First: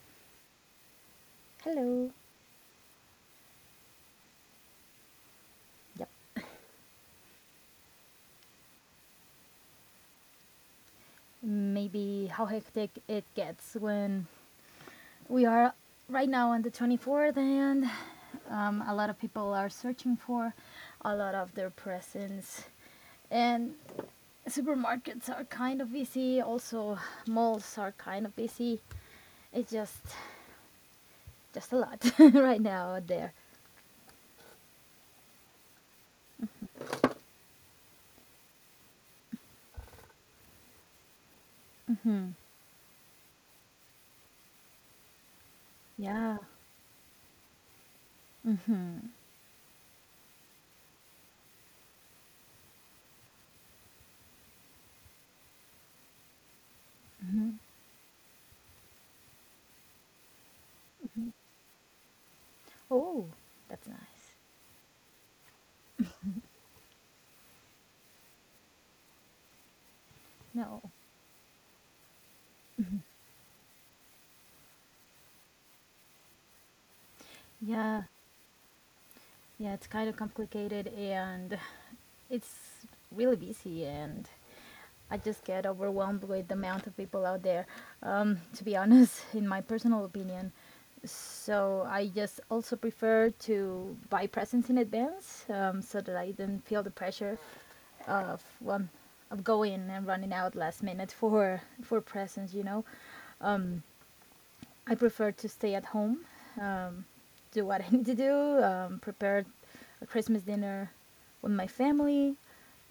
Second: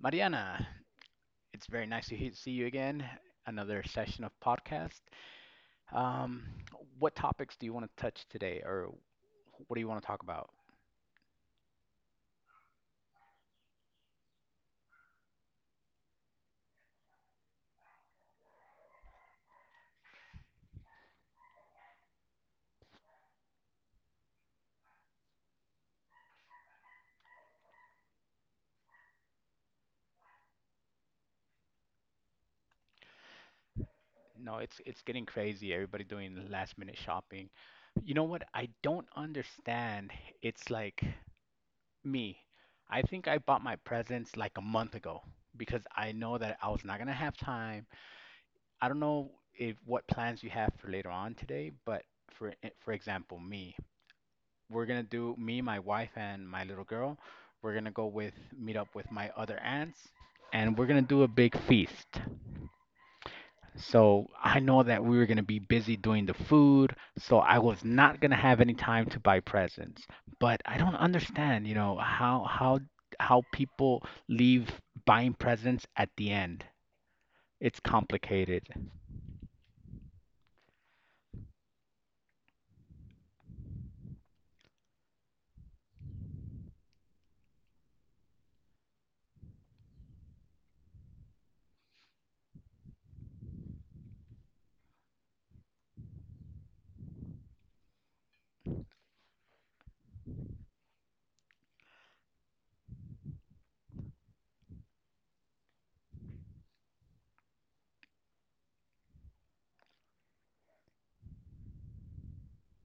Mariana, it's very nice Hello. to he- see you again. Another session of podcast. Yep. Um, what topics do you want to touch today, or what do you want to talk about? Maybe how hectic it gets when we are right now on the 24th and a lot of people are searching for a lot of their presents. And supermarkets are kind of busy, also malls are kind of busy. It's just a lot right now out there. No, it's getting crazy. Everybody doing last minute shopping. You know what? I don't understand. It's like me. I think I bought my presents like a month ago because I know Yeah. that I was not gonna have time. I don't know if what plans you have for later on today, but for example, me, we're gonna do me, my wife, and my little girl. We're gonna go with meet up with my other aunts, and we're gonna do a big feast. Oh, that's So nice. I know that we were gonna be busy doing the food, so I was not gonna have any time to buy presents. But I No. don't understand, you know, how people leave buying presents at the end. It's Yeah. complicated. Yeah, it's kind of complicated and it's really busy and I just get overwhelmed with the amount of people out there, to be honest, in my personal opinion. So I just also prefer to buy presents in advance so that I don't feel the pressure of, um, of going and running out last minute for presents, you know? I prefer to stay at home, um, do what I need to do, prepare a Christmas dinner with my family,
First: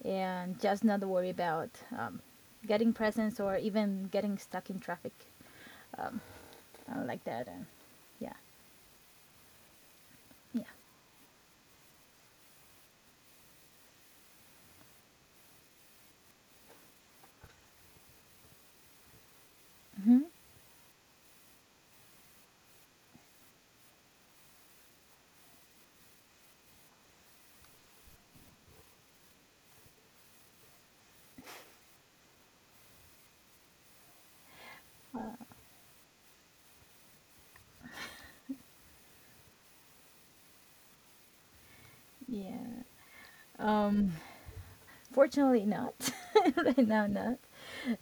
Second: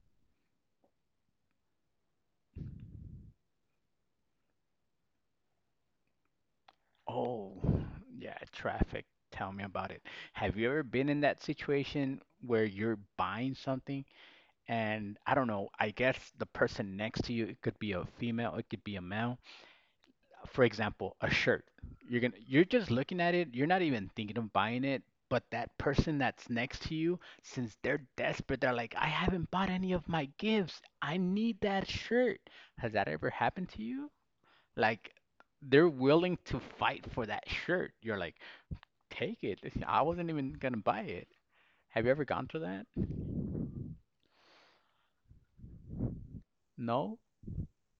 and just not worry about um, getting presents or even getting stuck in traffic. Um, I don't like that. Oh, And yeah, yeah, traffic. Tell me about it. Have yeah, you ever been in that situation where you're buying something and I don't know, I guess the person next to you, it could be a female, it could be a male. hmm, For example, a shirt. You're just looking at it, you're not even thinking of buying it, but that person that's next to you, since they're desperate, they're like, I haven't bought any of my gifts. I need that shirt. Has that ever happened to you? Like they're willing to fight for that shirt. You're like, take it. Listen, I wasn't even gonna buy it. Have you ever gone through yeah. that? Um, Fortunately, not. Right now, No? not.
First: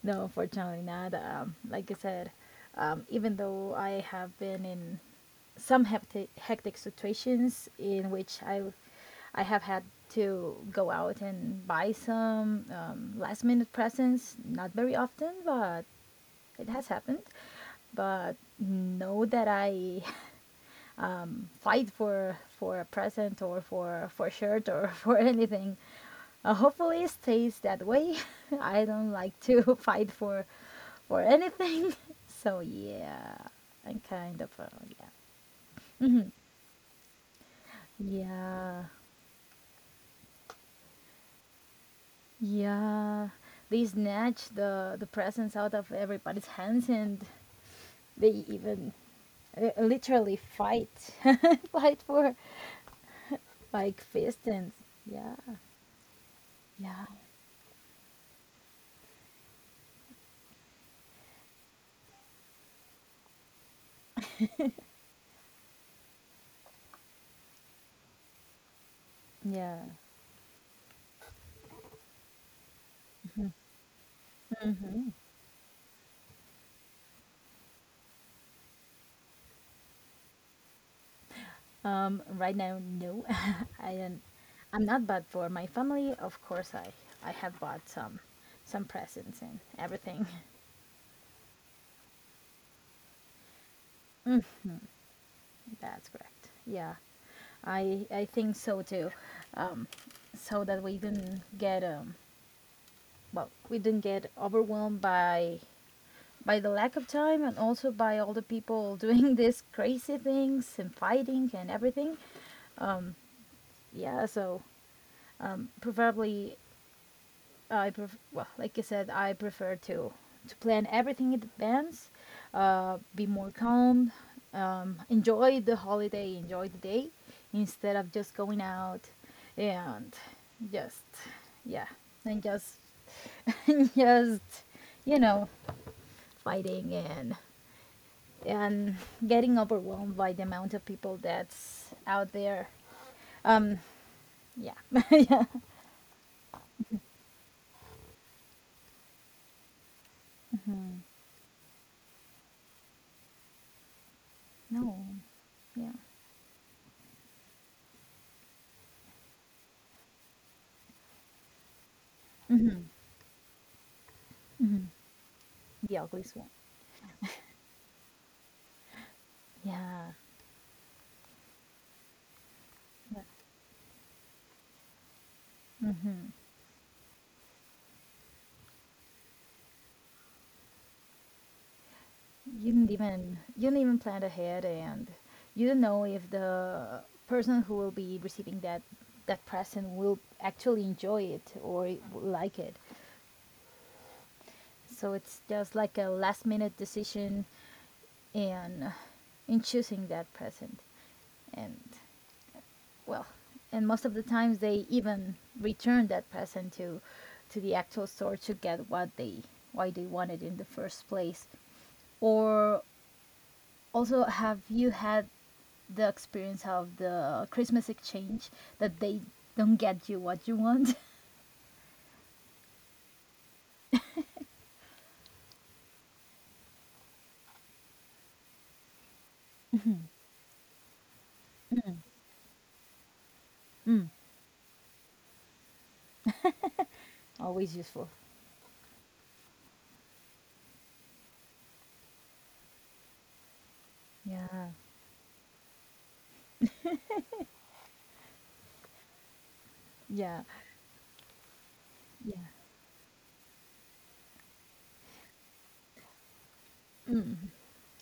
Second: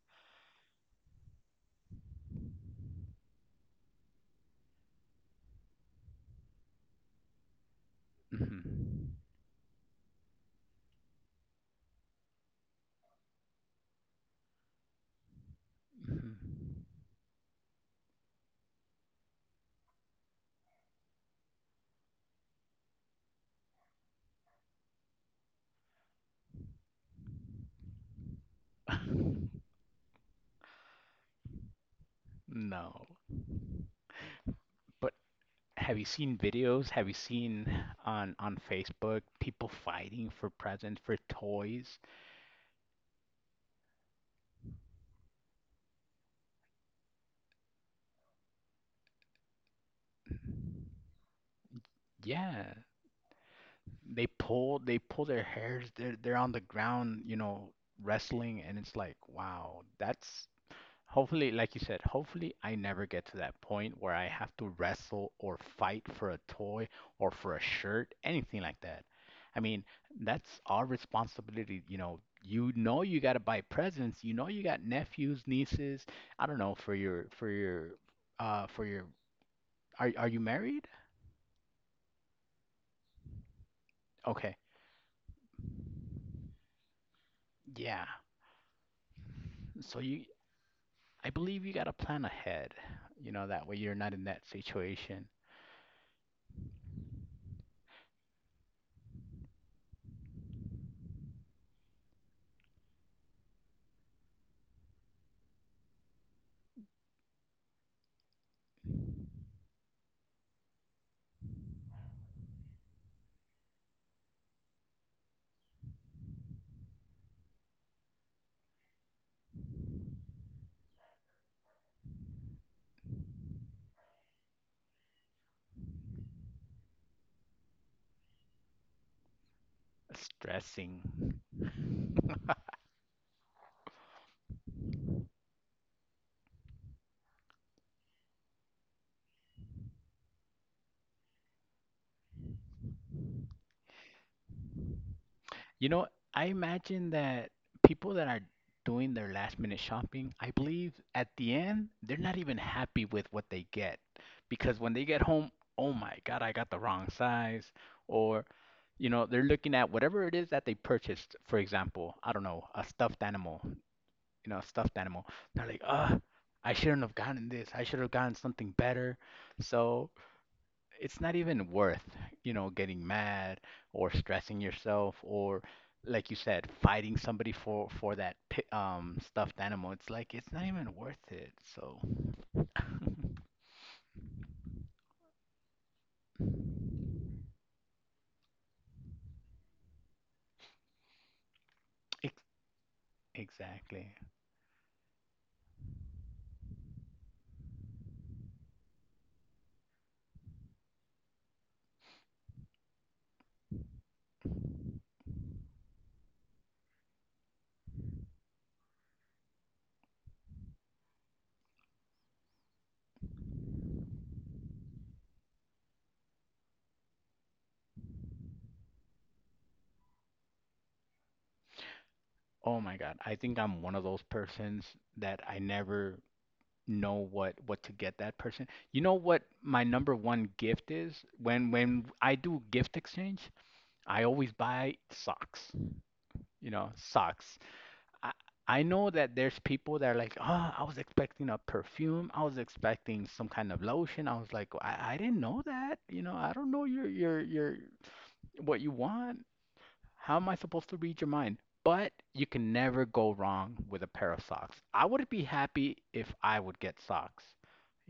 No, unfortunately, not. Like I said, even though I have been in some hectic, hectic situations in which I, hmm I have had to go out and buy some last minute presents. Not very often, but it has happened. But know that I fight for a present or for a shirt or for anything, hopefully it stays that way. I don't like hmm to fight for anything. So No. yeah, I'm kind of, But yeah, have you seen videos? Have you seen on yeah, Facebook people fighting for presents for toys? yeah. They snatch the presents out of everybody's hands, and they even literally fight, fight for, Yeah. like, They fist pull and they pull their yeah, hairs, they're on the yeah, ground, you know, wrestling and it's like, wow, that's hopefully, like you said, hopefully I never get to that point where I have to wrestle or fight for a toy or for a shirt, anything like that. I mean, yeah. that's our responsibility, you know. You know you got to buy presents. You know you got nephews, nieces, I don't know, for your are you married? Right now, no. I don't. Okay. I'm not bad for my family. Of course, I have bought Yeah. Some presents and So you everything. I believe you got to plan ahead. You know, that way you're not in that situation That's correct. Yeah, I think so too. Um, so that we don't get, well, we don't get overwhelmed by the lack of time and also by all the people doing these crazy things and fighting and everything. Yeah, so, preferably, well, like I said, I prefer to plan everything in advance, be more calm, enjoy the holiday, enjoy the day, instead of just going out and stressing. just yeah, and just, and just you know fighting and getting overwhelmed by the amount of people that's out there. Um, yeah, yeah, You know, I imagine that people that are doing their last minute shopping, I believe at the end, they're not even happy with what they get because when they no, get home, oh yeah, my God, I got the wrong size. Or, you know, they're looking at whatever it is that they purchased. For example, I don't know, a stuffed animal, a stuffed animal. They're like, the ah, ugliest one. I shouldn't have gotten this. I should have gotten something better. So, Yeah, it's not even worth, you know, getting mad or stressing yourself or like you said, fighting somebody for for that stuffed animal. It's like it's not even worth it. So you didn't even plan ahead, and you don't know if the person who will be receiving that present will actually enjoy it or it will ex- like it. exactly. So it's just like a last minute decision in in choosing that present, and, well, and most of the times they even return that present to the actual store to get what they, why they wanted in the first place. Or also, have you had the experience of the Christmas exchange that they don't get you what you want? Oh my God. I think I'm one of those persons that I never know what to get that person. You know what my number one gift is? When I do gift exchange, I always buy socks. You know, socks. Always useful. I I know that there's people that are like, oh, I was expecting a perfume. I was expecting some kind of lotion. I was like, Yeah. I didn't know that. You know, I don't know your what you want. How am Yeah. I supposed to read your mind? But you Yeah. can never go wrong with a pair of socks. I would be happy if I would get socks. Mm.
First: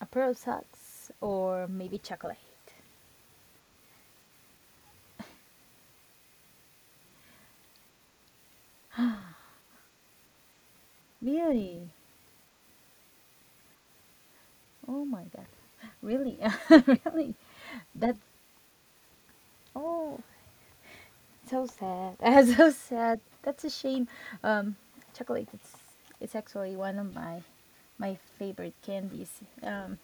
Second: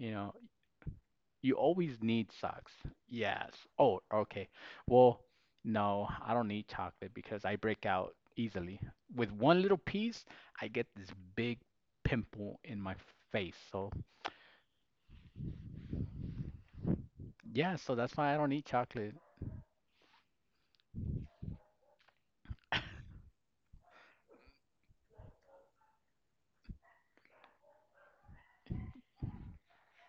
A pair know, of socks you or always maybe need chocolate. socks. Yes. Oh, okay. Well, no, I don't need chocolate because I break out easily. With one little piece, I get this big Really? pimple in my face. So, Oh my god. Really? Really? yeah, so that's why I That don't eat chocolate Oh, so sad. So sad. That's a shame. Um, Chocolate. It's actually one of my favorite candies. Um,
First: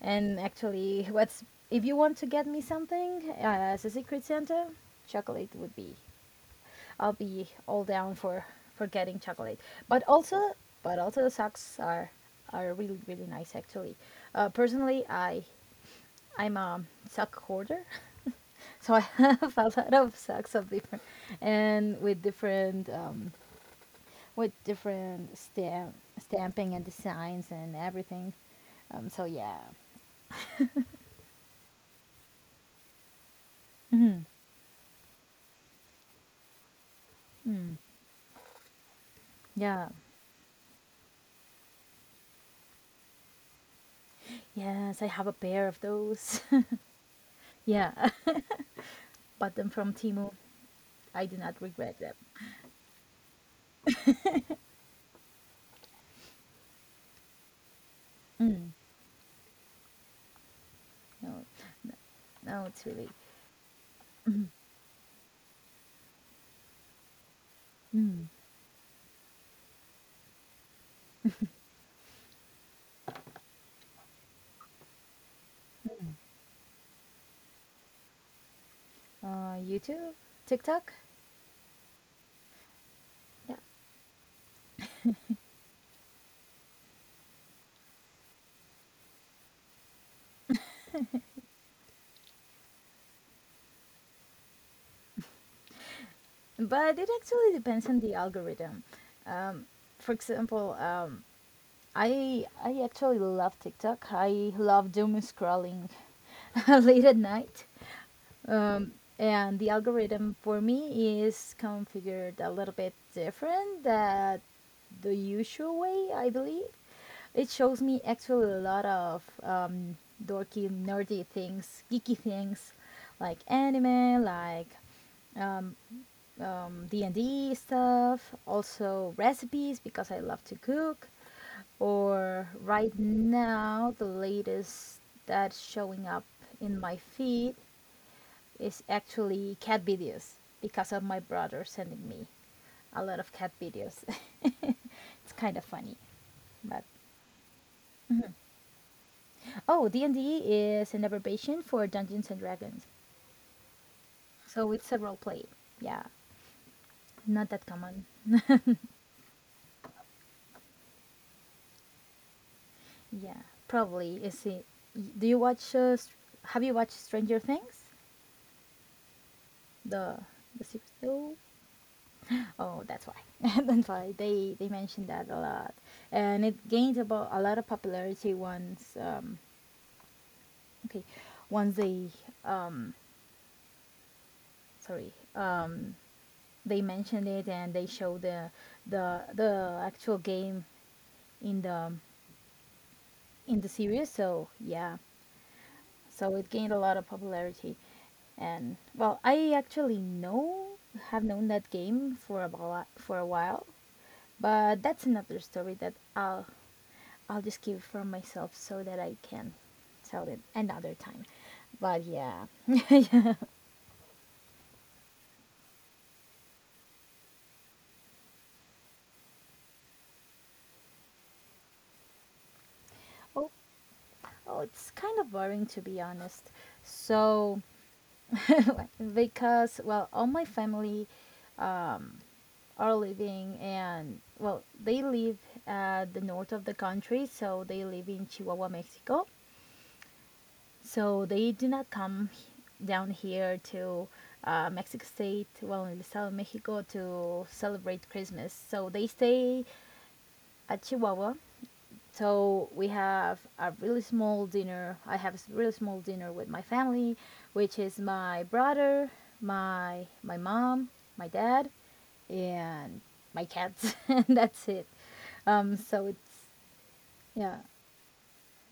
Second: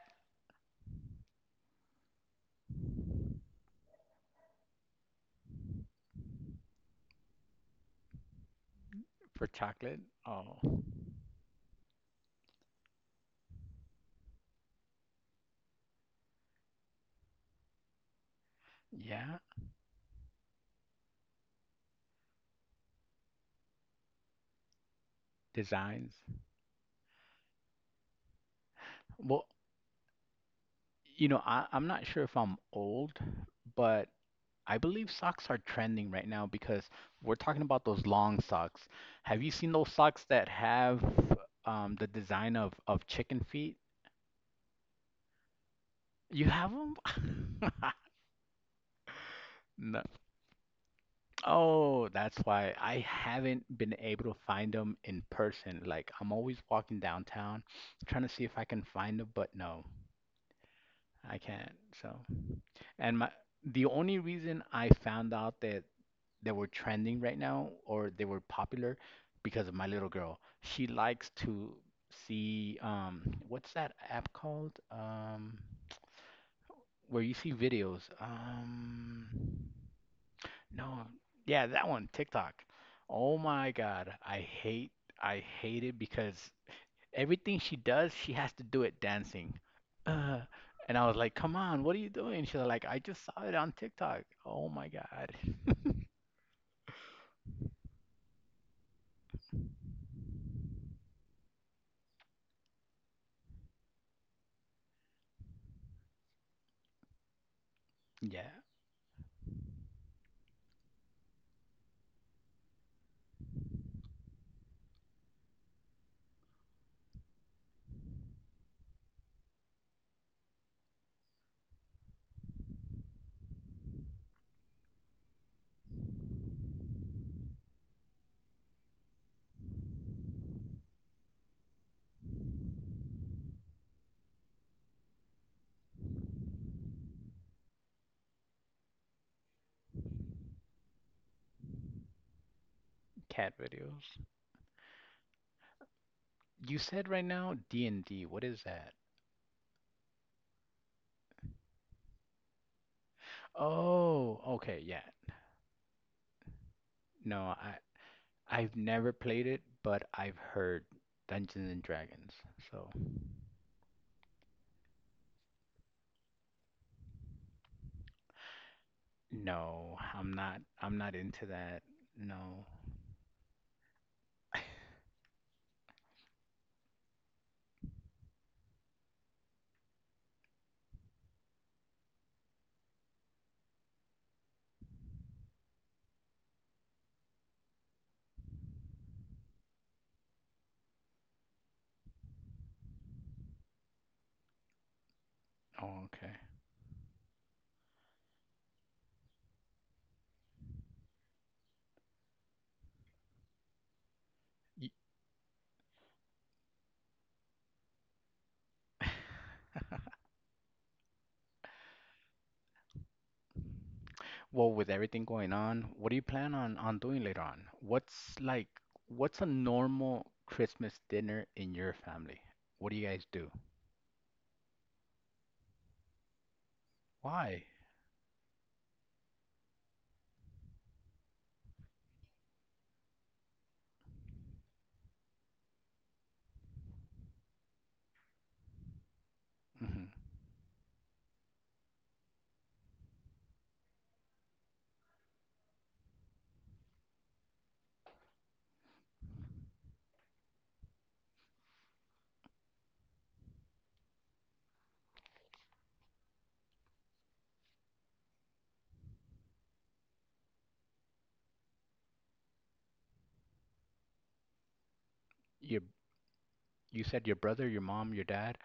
and actually, what's if you want to get me something, as a secret Santa, chocolate would be. I'll be all down for getting for chocolate. But chocolate. also, Oh, the socks are really, really nice actually. Personally, I'm a sock hoarder. So I yeah. have a lot of sacks of different, and with different stamp, Designs. stamping and designs and everything. So Well, yeah. you know, I'm not sure if I'm old, but Mhm, I believe socks are trending right now because we're talking mm, about those long socks. Have you seen yeah, those socks that have the design of chicken feet? yes, I have a pair of those. You have them? Yeah, bought them from No. Timu. I do not regret them. Oh, that's why I haven't been able to find them in person. Like, I'm always walking downtown trying to see if Mm. I can find them, but no, No, I can't. So, no, it's really and my the only reason I found out that were trending right now or mm. they were popular because of my little girl. She likes to see what's that app called? Where you see videos. YouTube, No, TikTok. yeah, that one, TikTok. Oh Yeah, my God, I hate it because everything she does, she has to do it dancing. Uh, and I was like, "Come on, what are you doing?" She's like, "I just saw it on TikTok." Oh my God. but it actually depends on the algorithm. Um, for example, I actually love TikTok. I love doom scrolling late at night. Yeah, Um, and the algorithm for me is configured a little bit different than the usual way, I believe. It shows me actually a lot of dorky, nerdy things, geeky things, like anime, like um, D&D stuff, also recipes because I love to cook. Or right now, the latest that's showing up in my feed is actually cat videos because of my brother sending me a lot of cat cat videos. videos. It's kind of funny, You but said right now D&D. What is that? oh, D and D is an abbreviation for Dungeons and Dragons, Oh, so okay, it's a yeah. role play. Yeah, not No, that I common. I've never played it, but I've heard Dungeons and Dragons. So, Yeah, probably. Is it? Do you watch? Have you watched Stranger Things? no, The I'm the not series? I'm not Oh, into that. No. oh, that's why. That's why they mentioned that a lot, and it gained about a lot of popularity once. Okay, once they, um sorry, they mentioned it and they showed the actual game in the series. So yeah, Oh, okay. so it gained a lot of popularity. And well, I actually know have known that game for a while, but Y- that's another story that I'll just keep for myself so that I can tell it another time. But yeah. Well, with everything going on, what do you plan on doing later on? What's like what's a normal Christmas dinner in your family? What do you guys Oh, do? oh, it's kind of boring to be honest. So Why? because, well, all my family um. are living, and, well, they live at the north of the country, so they live in Chihuahua, Mexico. Hmm So they do not come down here to, Mexico state, well, in the south of Mexico, to celebrate Christmas, so they stay at Chihuahua. So we have a really small dinner, I have a really small dinner with my family, which is my brother, my mom, my dad, and my cats, and that's it. Your So it's, you said your yeah, brother, your mom, your dad.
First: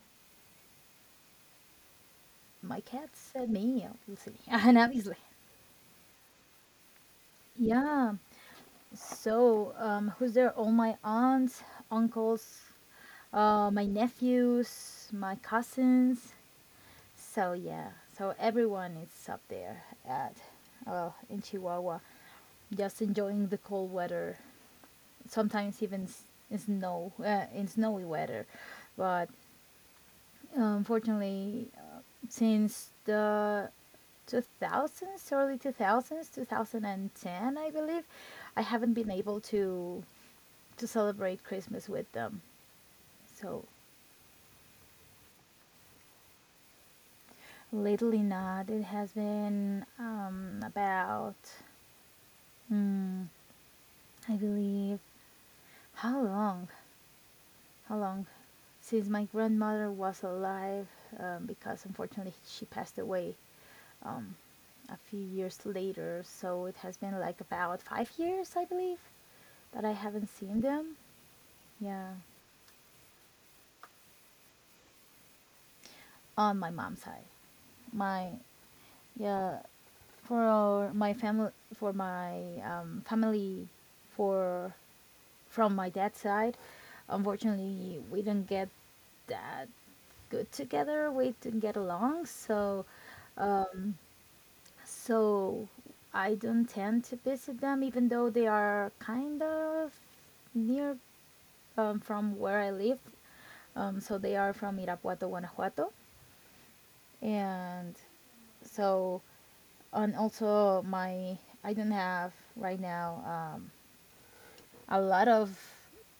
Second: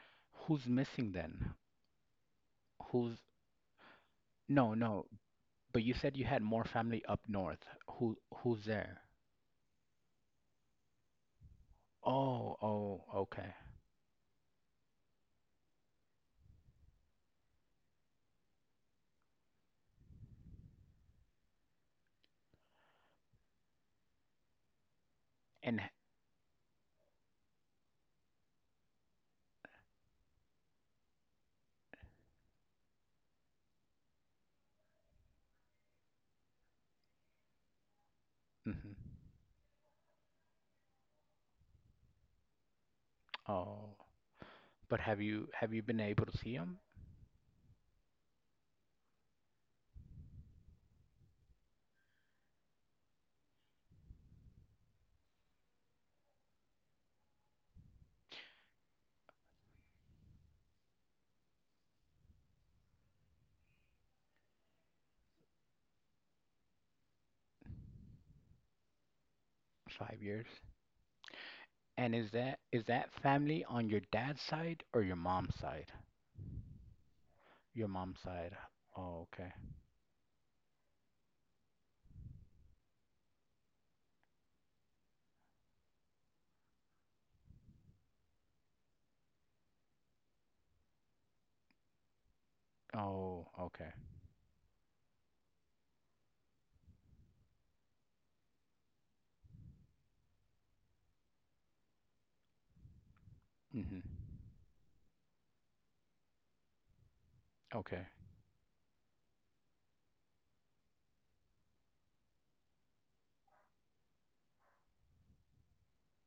Who's missing then? my Who's cats and me, obviously, no, and no, obviously, but you said you had more family up north. yeah. Who's there? So, who's there? All my aunts, Oh, uncles, oh, okay. My nephews, my cousins. So yeah, so everyone is up there at, well, in Chihuahua, just enjoying the cold weather. And Sometimes even in snowy weather. But unfortunately, since the 2000s, early 2000s, 2010, I believe, I haven't been mm able to celebrate Christmas with them. So oh, but have you been able to see them? lately, not. It has been, about, mm, I believe, how long? How long? Since my grandmother was alive, because unfortunately she passed away, um, a few years later. So it has been like about 5 years, I believe, that I Five haven't years. seen them. Yeah, And is that family on your dad's side or your mom's side? on my mom's side. Your mom's My side. Oh, okay. Yeah, for my family, um, family, for from my dad's side, unfortunately, we didn't get that good together. We didn't get along, so Oh, okay. so I don't tend to visit them, even though they are kind of near, from where I live. So hmm they are from Irapuato, Guanajuato, and Okay. so, and also, my, I don't have right now a lot of,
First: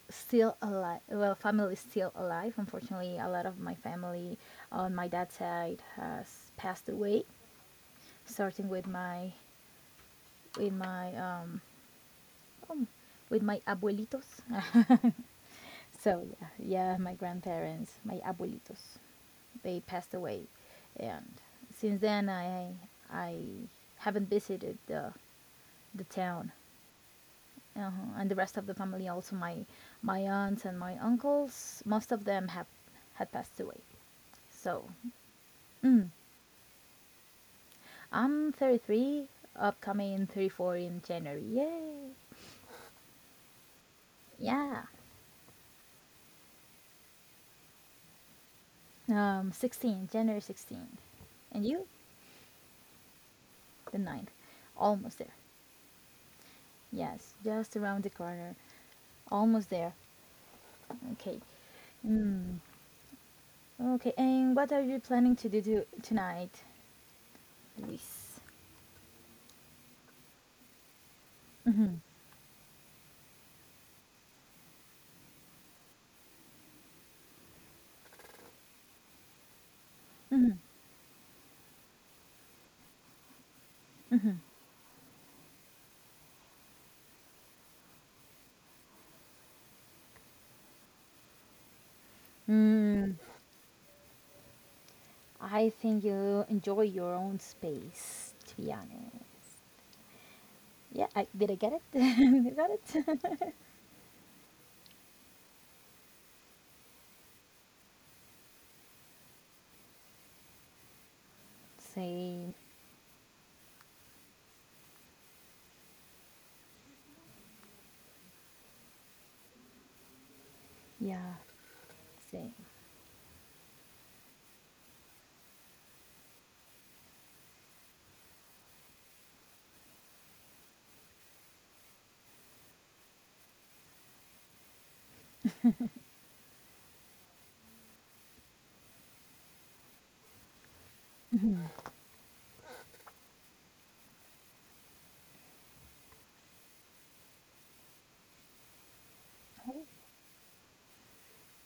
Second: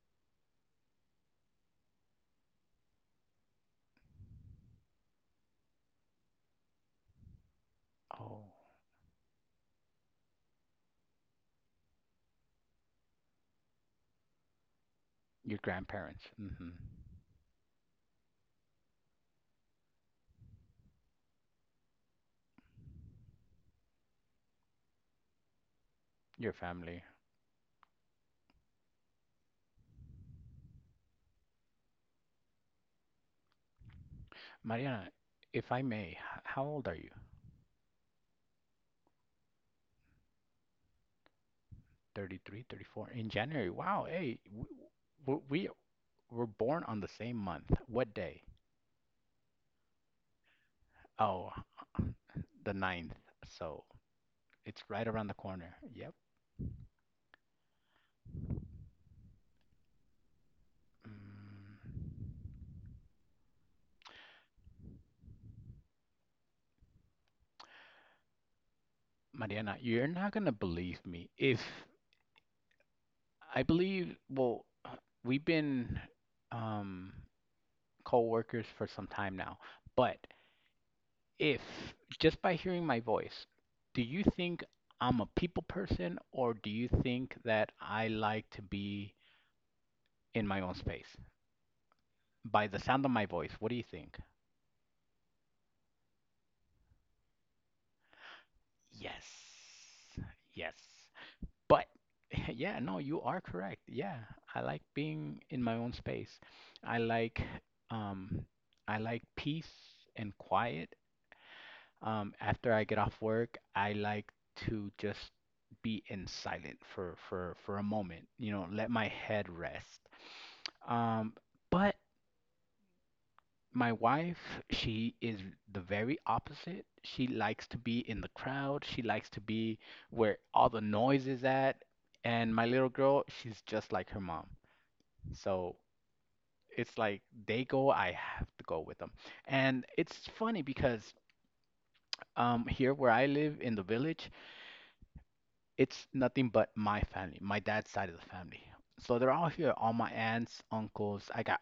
still alive. Well, family is still alive. Unfortunately, a lot of my family on my dad's side has passed away, Oh, starting with my, with my um, um with my, abuelitos. your grandparents. So yeah, Hmm yeah, my grandparents, my abuelitos, they passed away, and since then I haven't visited the town. Your family. Uh-huh. And the rest of the family, also my aunts and my uncles, most of them have had passed away. So Mariana, if I may, how old are you? I'm 33, upcoming 34 in January, yay. 33, 34. In January. Wow, hey, Yeah, we were born on the same month. What day? 16, January 16. Oh, And you, the ninth. So the ninth, it's right almost around the there. corner. Yep. Yes, just around the corner, almost there. Mm. Okay. Mm. Okay, and what are you planning to do tonight, Luis? Mariana, you're not gonna believe me. If Mm-hmm. I believe, well, we've been um, co-workers for some time now, but Mm-hmm. if just by hearing my voice, do you think I'm a people person or do you think that I like to be in my own space? By the sound of Mm-hmm. my voice, what do you think? I think you enjoy your own space, to be honest. Yes. Yes. Yeah, did I get it? But Did I got yeah, no, you it? are correct. Yeah, I like being in my own space. I like um I like peace and quiet. Same. After I get off work, I like to just be in silent for a moment, you know, let my head rest. Yeah, Um, but same. my wife, she is the very opposite. She likes to be in the crowd. She likes to be where all the noise is at. And my little girl, she's just like her mom. So it's like they go, I have to go with them. And it's funny because here where I live in the village, it's nothing but my family, my dad's side of the family. So they're all here, all my aunts, uncles. I got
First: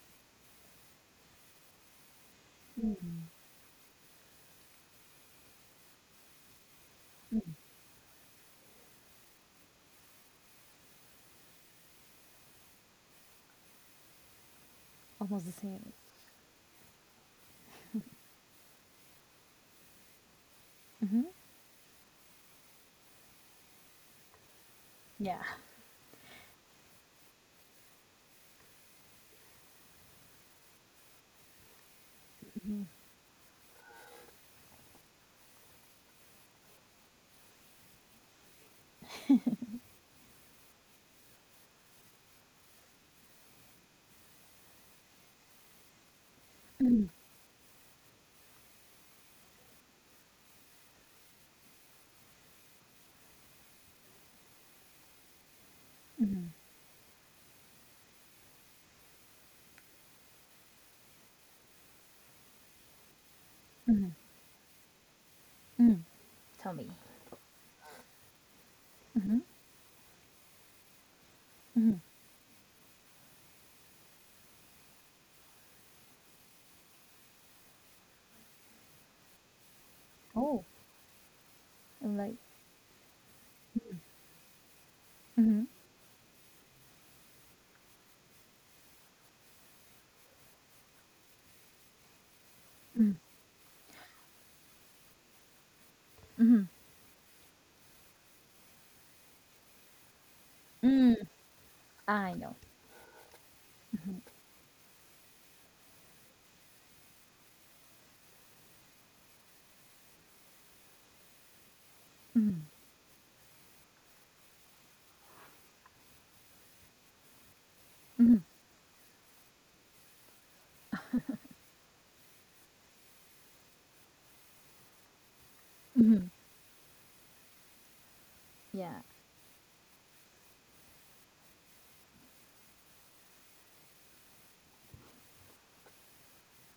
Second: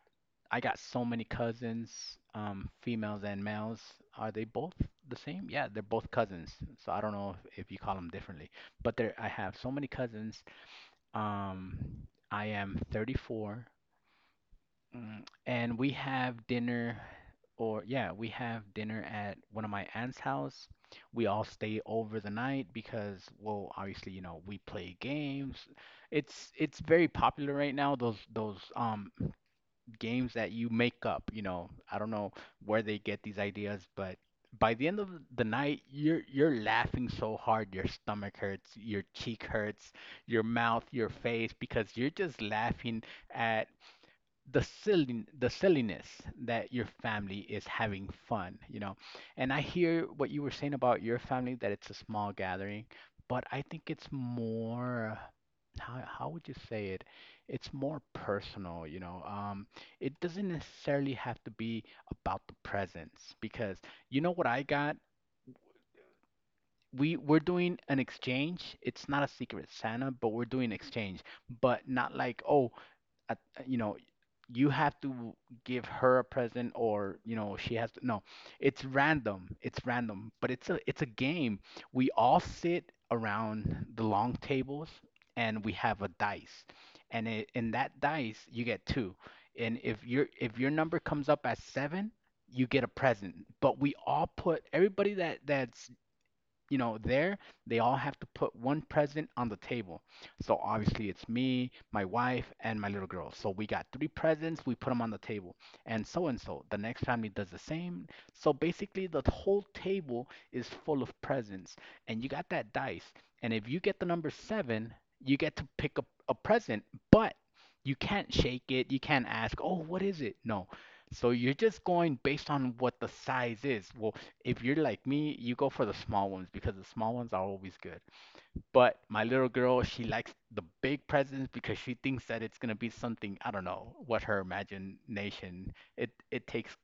I got so many cousins, females and males. Are they both the same? Yeah, they're both cousins. So I don't know if you call them differently, but there I have so many cousins. Um, I am 34. Mm, Almost the and we same. have dinner, or yeah, we have dinner at one of my aunt's house. Mm-hmm. We all stay over the night because, well, obviously, you know, we play Yeah, games. It's very popular right now, those games that you make up, you know. I don't know where they get these ideas, but by the end of the night, you're laughing so hard, your stomach hurts, your cheek hurts, your mouth, your face, because you're just laughing at the silliness that your family is having fun, you know. And I hear what you were saying about your family, that it's a small gathering, but I think it's more, how would you say it, it's more personal, you know. It doesn't necessarily have to be about the presents because you know what I got, tell me. we're doing an exchange. It's not a secret Santa, but we're doing exchange, but Hmm. not like, oh, at, you know, you have to give her a present or, you know, she has to. No, it's random, but Oh, it's a game. We I'm like, all sit around the long tables mm-hmm, and we have a dice, and in that dice you get two, and if your number comes up as seven, you get a mm-hmm, present. But we all put everybody that that's, mm-hmm, you know, there, they all have to put one present on the table. So obviously mm it's me, my I wife, know. and my little girl. So we got three presents, we put them on the table. And so, the next family does the same. So basically the whole table is full of presents. And you got Mm-hmm, that dice. And if you get the number seven, you get to pick up a present, but you can't shake it. You can't ask, oh, what is it? No. So you're just going based on what the size is. Well, if you're like me, you go for the small mm-hmm, ones because the small ones are always good. But yeah. my little girl, she likes the big presents because she thinks that it's gonna be something, I don't know, what her imagination it takes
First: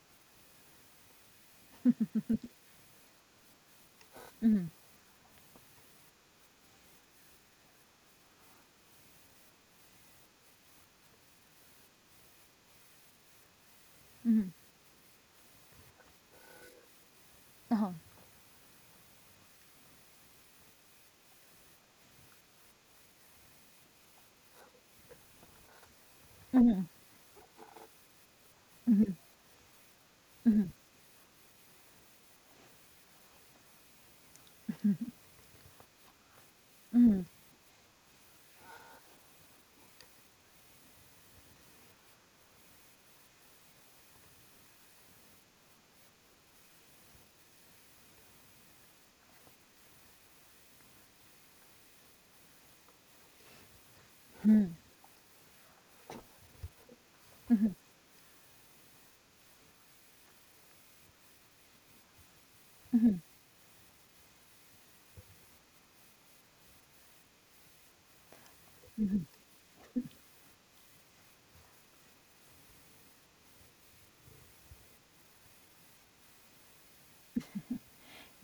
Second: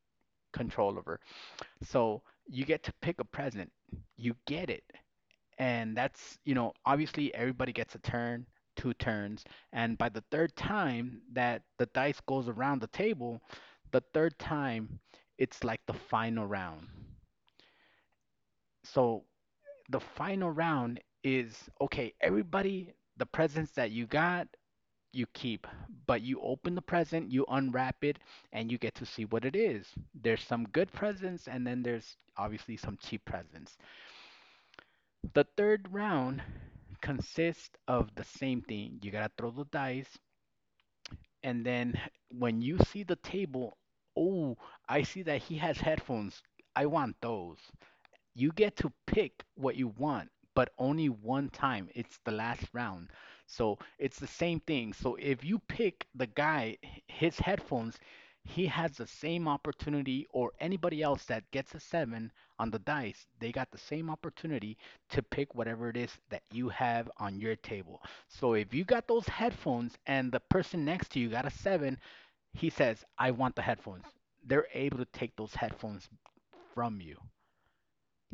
control of her. So you get to pick a present, you Mm-hmm, get it. And that's, obviously everybody gets a turn, two turns, and by the third time that the dice goes around the table, the third mm-hmm, time it's like the final round. uh-huh, So the final round is, okay, everybody, the presents that you got, you keep, but you open the present, you unwrap it, and you get to see what it is. There's some good presents, and then there's obviously some cheap presents. The third round mm-hmm, consists of the same thing. You gotta throw the dice, and then when you see the table, oh, I see that he has headphones. I want those. You get to pick what you want, but only one time. It's the last round. So it's the same thing. So if you pick the guy, his mm-hmm. headphones, he has the same opportunity, or anybody else that gets a seven on the dice, they got the same opportunity to pick whatever it is that you have on your table. So if you got those headphones and the person next to you got a seven, he says, I want the headphones. They're able to take those headphones from you.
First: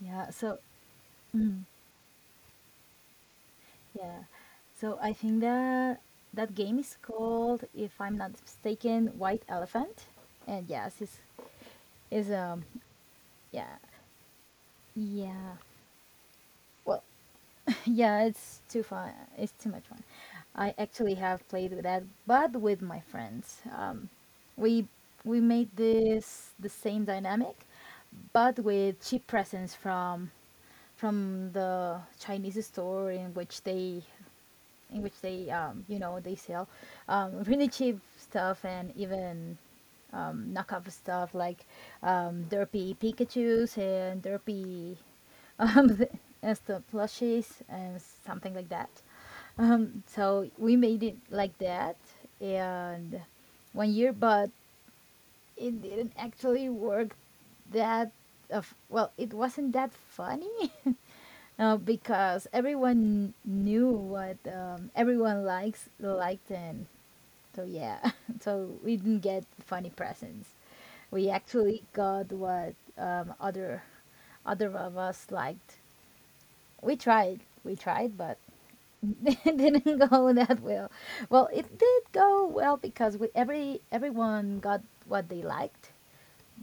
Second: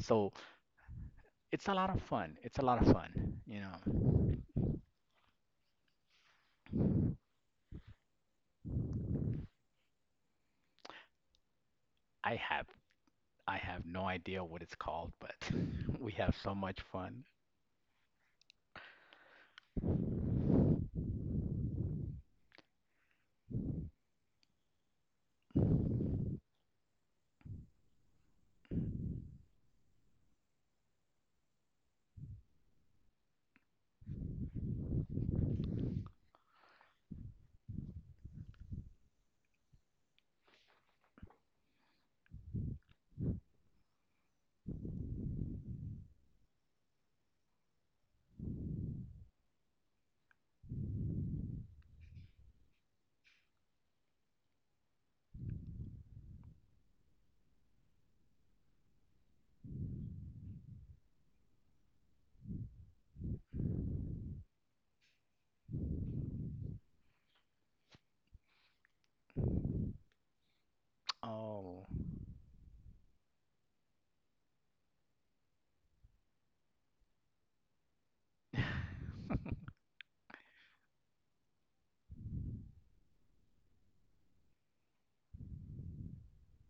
Yeah, so, it's a lot of fun. It's a lot of fun. Yeah. So I think that that game is called, if I'm not mistaken, White Elephant. And yes, it's, is I have I yeah. have no idea what it's called, but Yeah. we have so much Well, fun. yeah, it's too fun. It's too much fun. I actually have played with that, but with my friends. We we made this the same dynamic, but with cheap presents from the Chinese store in which they they sell really cheap stuff and even knockoff stuff like derpy Pikachu's and derpy um, and stuff plushies and something like that. So we made it like that and one year, but it didn't actually work that of well, it wasn't that funny. Because everyone knew what everyone likes liked and so yeah, so we didn't get funny presents. We actually Oh. got what other of us liked. We tried but it didn't go that well. Well, it did go well because we, every everyone got what they liked,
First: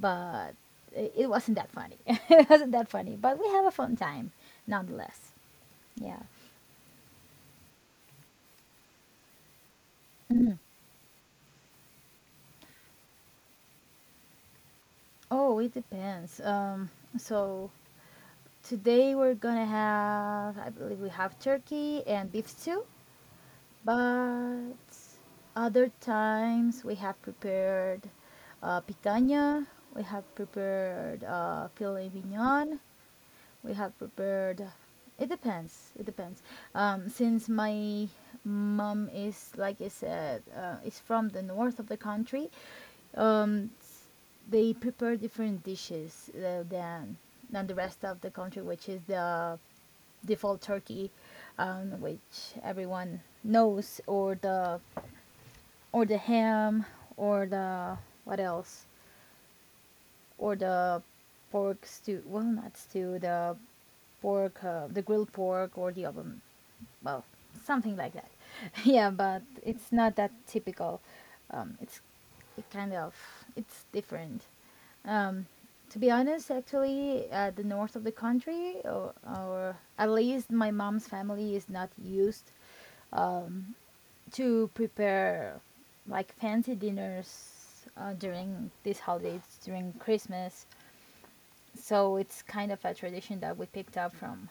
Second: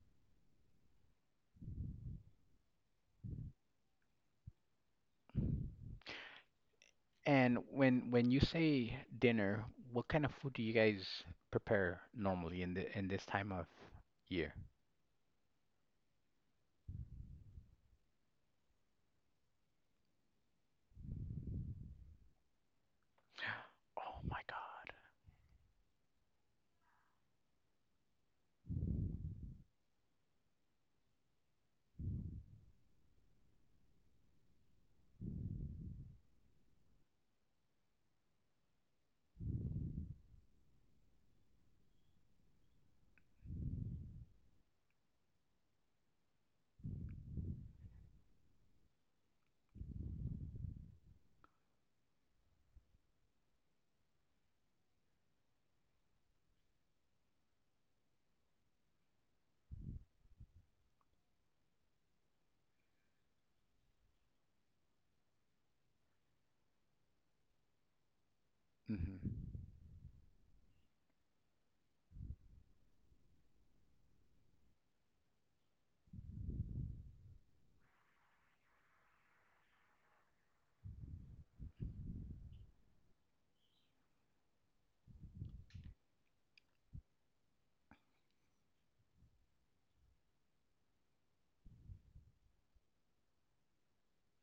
but it wasn't that funny. it wasn't that funny, but we have a fun time nonetheless, yeah. And when you say dinner, what kind of food do you guys prepare normally in the in this time of year? Oh, it depends. So today we're gonna have, I believe we have turkey and beef stew, Oh my but God. other times we have prepared picanha, we have prepared filet mignon, we have prepared. It depends. It depends. Since my mom is, like I said, is from the north of the country, um, they prepare different dishes than the rest of the country, which is the default turkey, which everyone knows, or the ham, or the what else, or the pork stew. Well, not stew. The pork, the grilled pork, or the oven, well, something like that. yeah, Mm-hmm. but it's not that typical. It's it kind of it's different. Um, to be honest, actually, the north of the country, or at least my mom's family, is not used um, to prepare like fancy dinners during these holidays, during Christmas. So it's kind of a tradition that we picked up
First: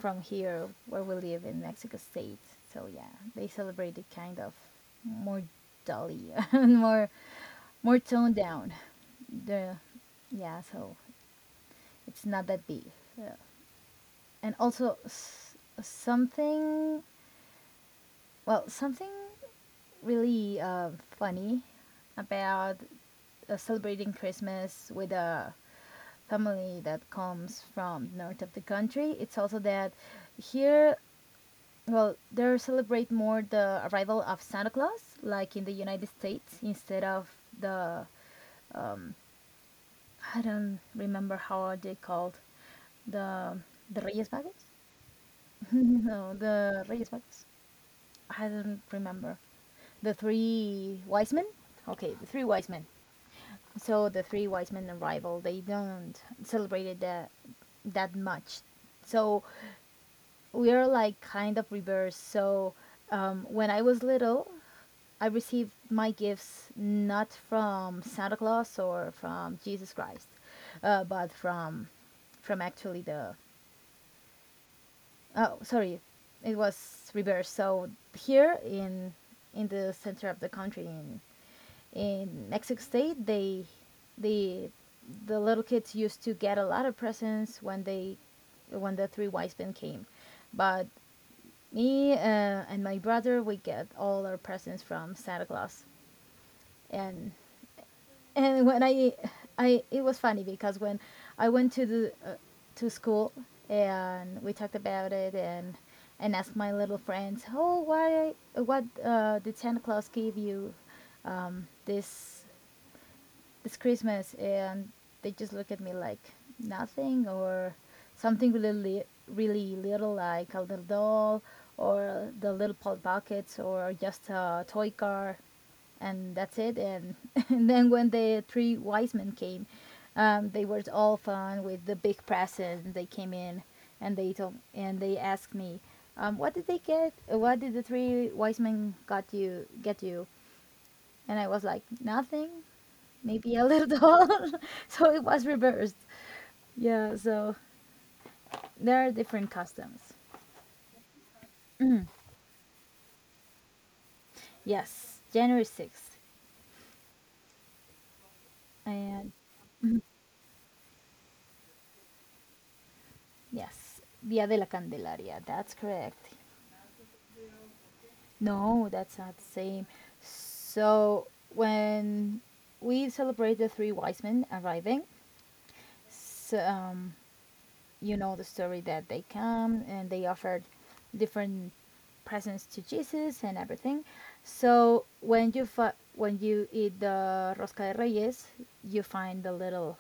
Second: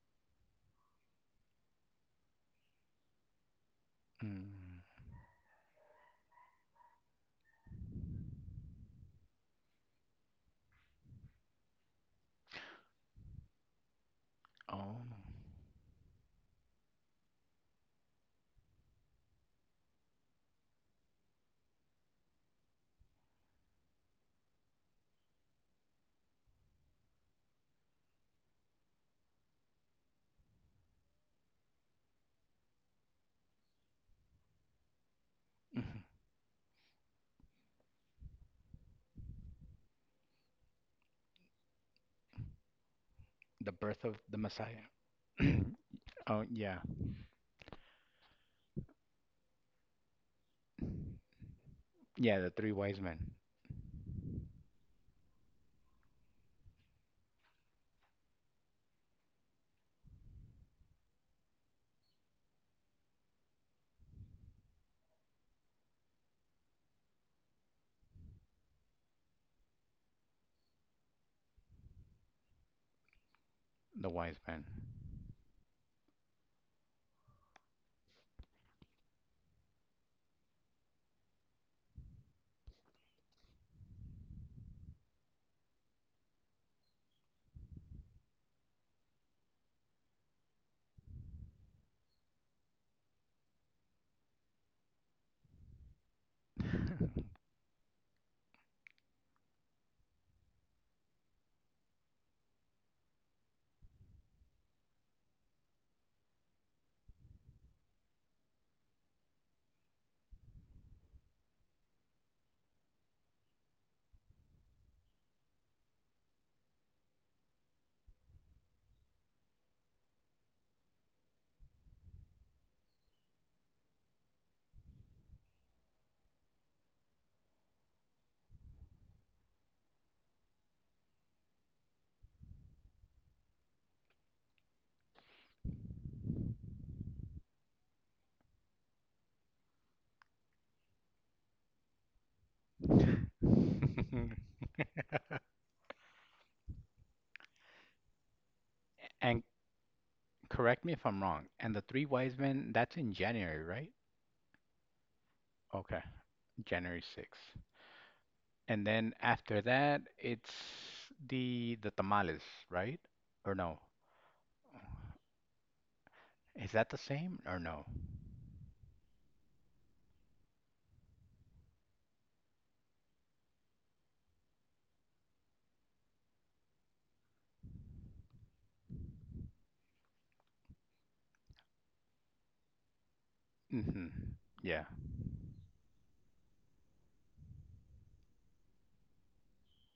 from here where we live in Mexico State. So yeah, they celebrate it kind of Mm. more dully and more more toned down. The yeah, so it's not that big. Yeah. And Oh. also s- something well, something really funny about celebrating Christmas with a family that comes from north of the country. It's also that here. Well, they celebrate more the arrival of Santa Claus, like in the Mhm. United States, instead of the um, I don't remember how are they called, the The the birth of Reyes the Magos. Messiah. no, Oh yeah. the Reyes Magos. I don't remember. The three wise men. Okay, the three Yeah, the wise three men. wise men. So the three wise men arrival. They don't celebrate it that much. So we are like kind of reverse. So when I was little, I received my gifts not from Santa Claus or from Jesus Christ, but from actually the The wise men. oh, sorry, it was reverse. So here in the center of the country in Mexico State, they the the little kids used to get a lot of presents when they when the three wise men came, but me and my brother, we get all our presents from Santa Claus, and and when I it was funny because when I went to the to school and we talked about it and asked my little friends, oh, why what did Santa Claus give you this, it's Christmas. And they just look at me like nothing, or something really li- really little, like a little doll or the little pot buckets or just a toy car, and that's it. And and then when the three wise men came they were all fun with the big present they came in, and they told and they asked me what did they get, what did the three wise men got you get you. And I was like nothing, maybe a little doll. so it was reversed. Yeah, so there are And different customs. correct me if I'm wrong. And the three wise men, that's in January, right? Yes, January Okay. 6th. January 6th. And then And after that, it's the tamales, right? Or no? yes, Dia de la Candelaria. That's correct. Is that the same or no? No, that's not the same. So when we celebrate the three wise men arriving, so, you know the story that they come and they offered different presents to Jesus and everything. Hmm. Yeah. So when you fi- when you eat the rosca de reyes, you find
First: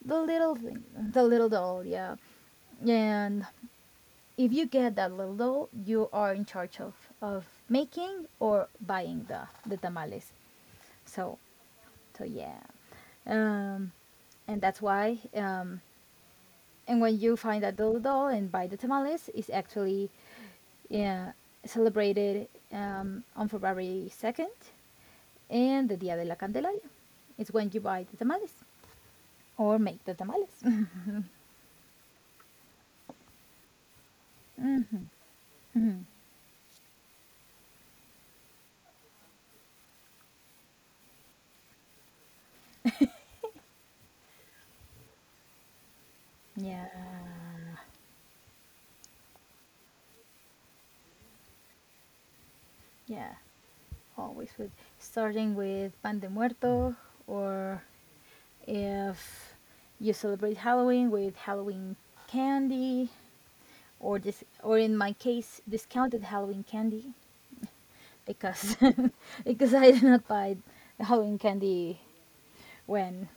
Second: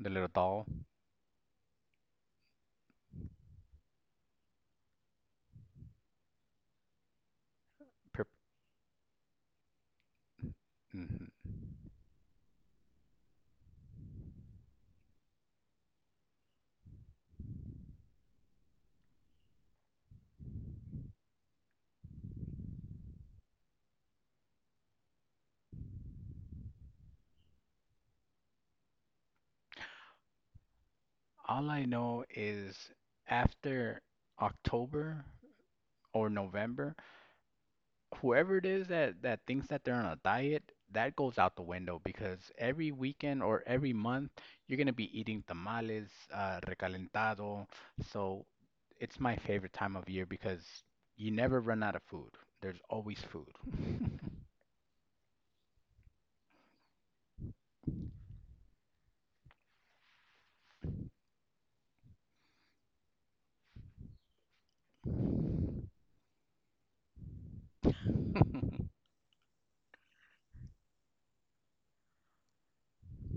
The the little little doll. thing, the little doll, yeah. And if you get that little doll, you are in charge of making Purp or buying the tamales. hmm So so yeah, um, and that's why and when you find a dildo and buy the tamales, it's actually yeah, celebrated on February 2nd and the Dia de la Candelaria. It's when you buy the tamales or make the tamales. All I know is, after October or November, whoever it is that thinks that they're on a diet, that goes out the window because every weekend or every month you're gonna be eating tamales, yeah, recalentado. So it's my favorite time of year because you never run out of food. There's always yeah, food. always with, starting with Pan de Muerto, or if you celebrate Halloween with Halloween candy, or this, or in my case discounted Halloween candy, because because I did not buy Halloween candy when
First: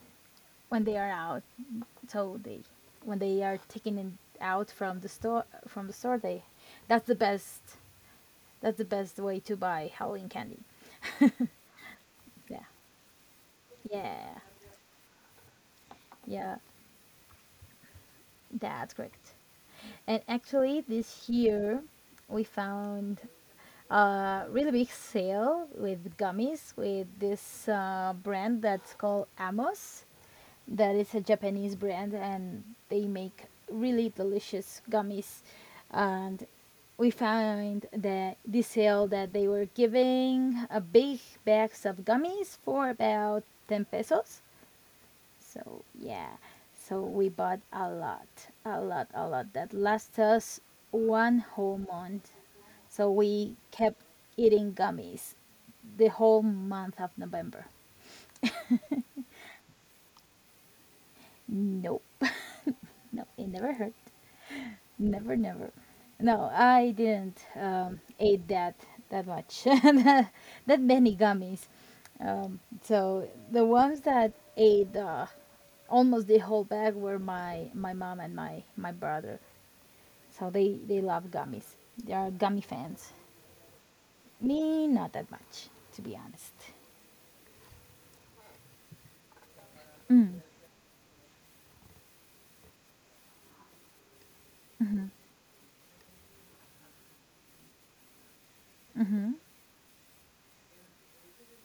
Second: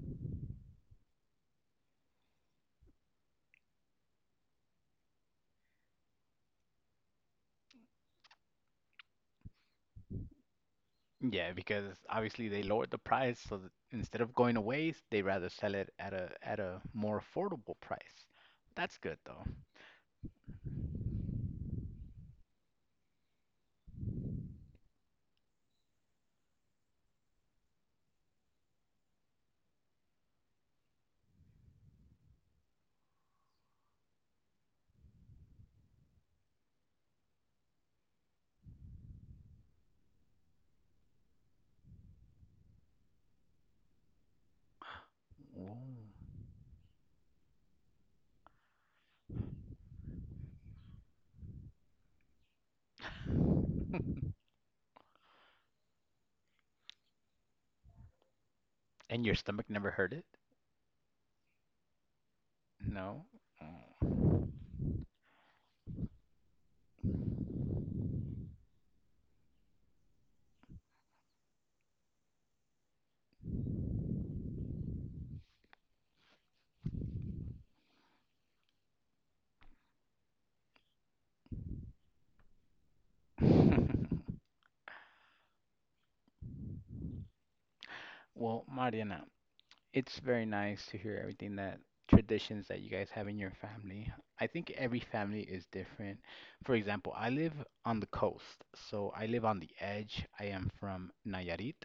when they are out. So they when they are taken in, out from the store, they that's the best, that's the best way to buy Halloween candy. Yeah, because obviously they Yeah, lowered the price, so that instead of yeah, going to waste, they rather sell it at a yeah. at a more affordable price. That's That's good correct. though. And actually, this year we found a really big sale with gummies with this brand that's called Amos, that is a Japanese brand, and they make really delicious gummies. And we found that the sale that they were giving a big bags of gummies for about 10 pesos. So Ooh. yeah, so we bought a lot, a lot, a lot that last us one whole month. So we kept eating gummies the whole month of November. And your stomach never hurt it? Nope. No, No? it never hurt. Oh. Never, never. No, I didn't eat that much. that many gummies. So the ones that ate almost the whole bag were my my mom and my brother. So they love gummies. They are gummy fans. Me, not that much, to be honest. Well, Mariana, it's Mm, very nice to hear everything that traditions that you guys have in your family. I think every family is different. For example, I live on the coast, so I live hmm. on the edge. I am from Nayarit.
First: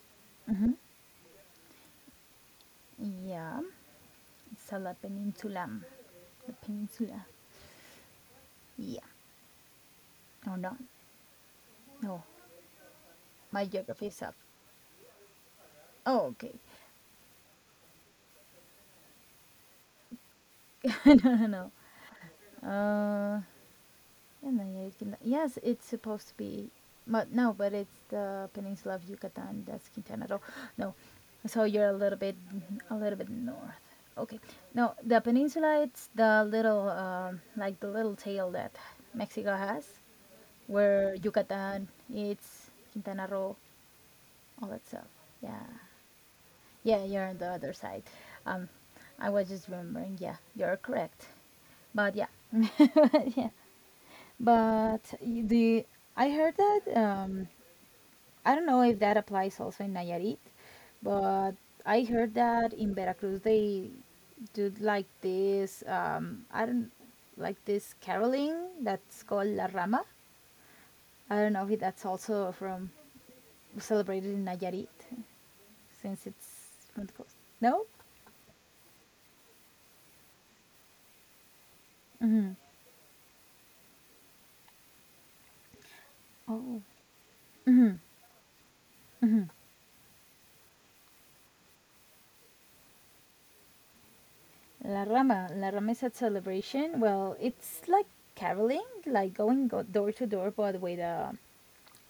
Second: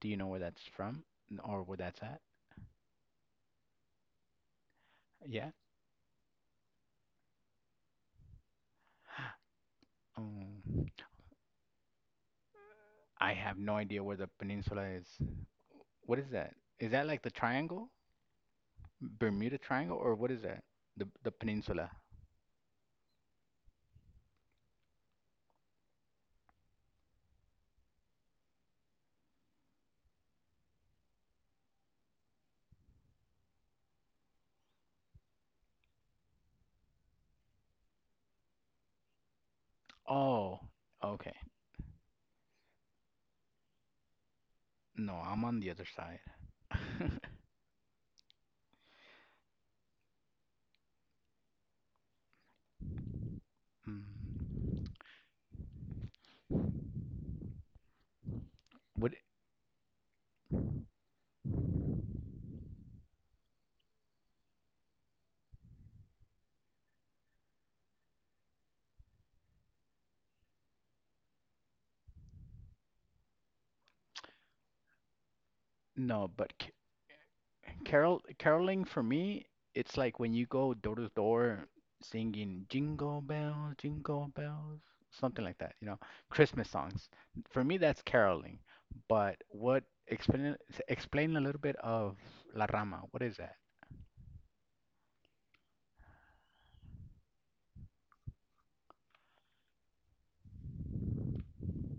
Do you know where that's from or where that's at? Yeah, it's a la Yeah. peninsula. The peninsula. Yeah. Um, Or not. No. I have no My idea where the geography is up. peninsula is. What is that? Oh, okay. Is that like the triangle? Bermuda Triangle or what is that? The no, peninsula. no, no. Uh, and then yes, it's supposed to be, but no, but it's the peninsula of Yucatan. That's Quintana Roo. No, so you're a little bit north. Okay, no, the peninsula. It's the little, like the little tail that Mexico has, Oh, okay. where Yucatan, it's Quintana Roo, all that No, stuff. I'm on the Yeah, other side. yeah, you're on the other side. Um, I was just remembering. Yeah, you're correct. But yeah, yeah. Mm. But the I heard that I don't know if Would that applies also in Nayarit, but I heard that in Veracruz they do like this I don't, like this caroling that's called La Rama. I don't know if that's also from celebrated in Nayarit, since no, but c- it's from the coast. No? carol caroling for me, it's like when you go door to door Hmm. singing Jingle Bells, Jingle Bells, something like that, Christmas Oh, songs. For me, hmm, that's caroling. hmm. But what explain explain a little bit of La Rama. What is that? La Rama. La Rama is a celebration. Well, it's like caroling, like going go- door to door, but with a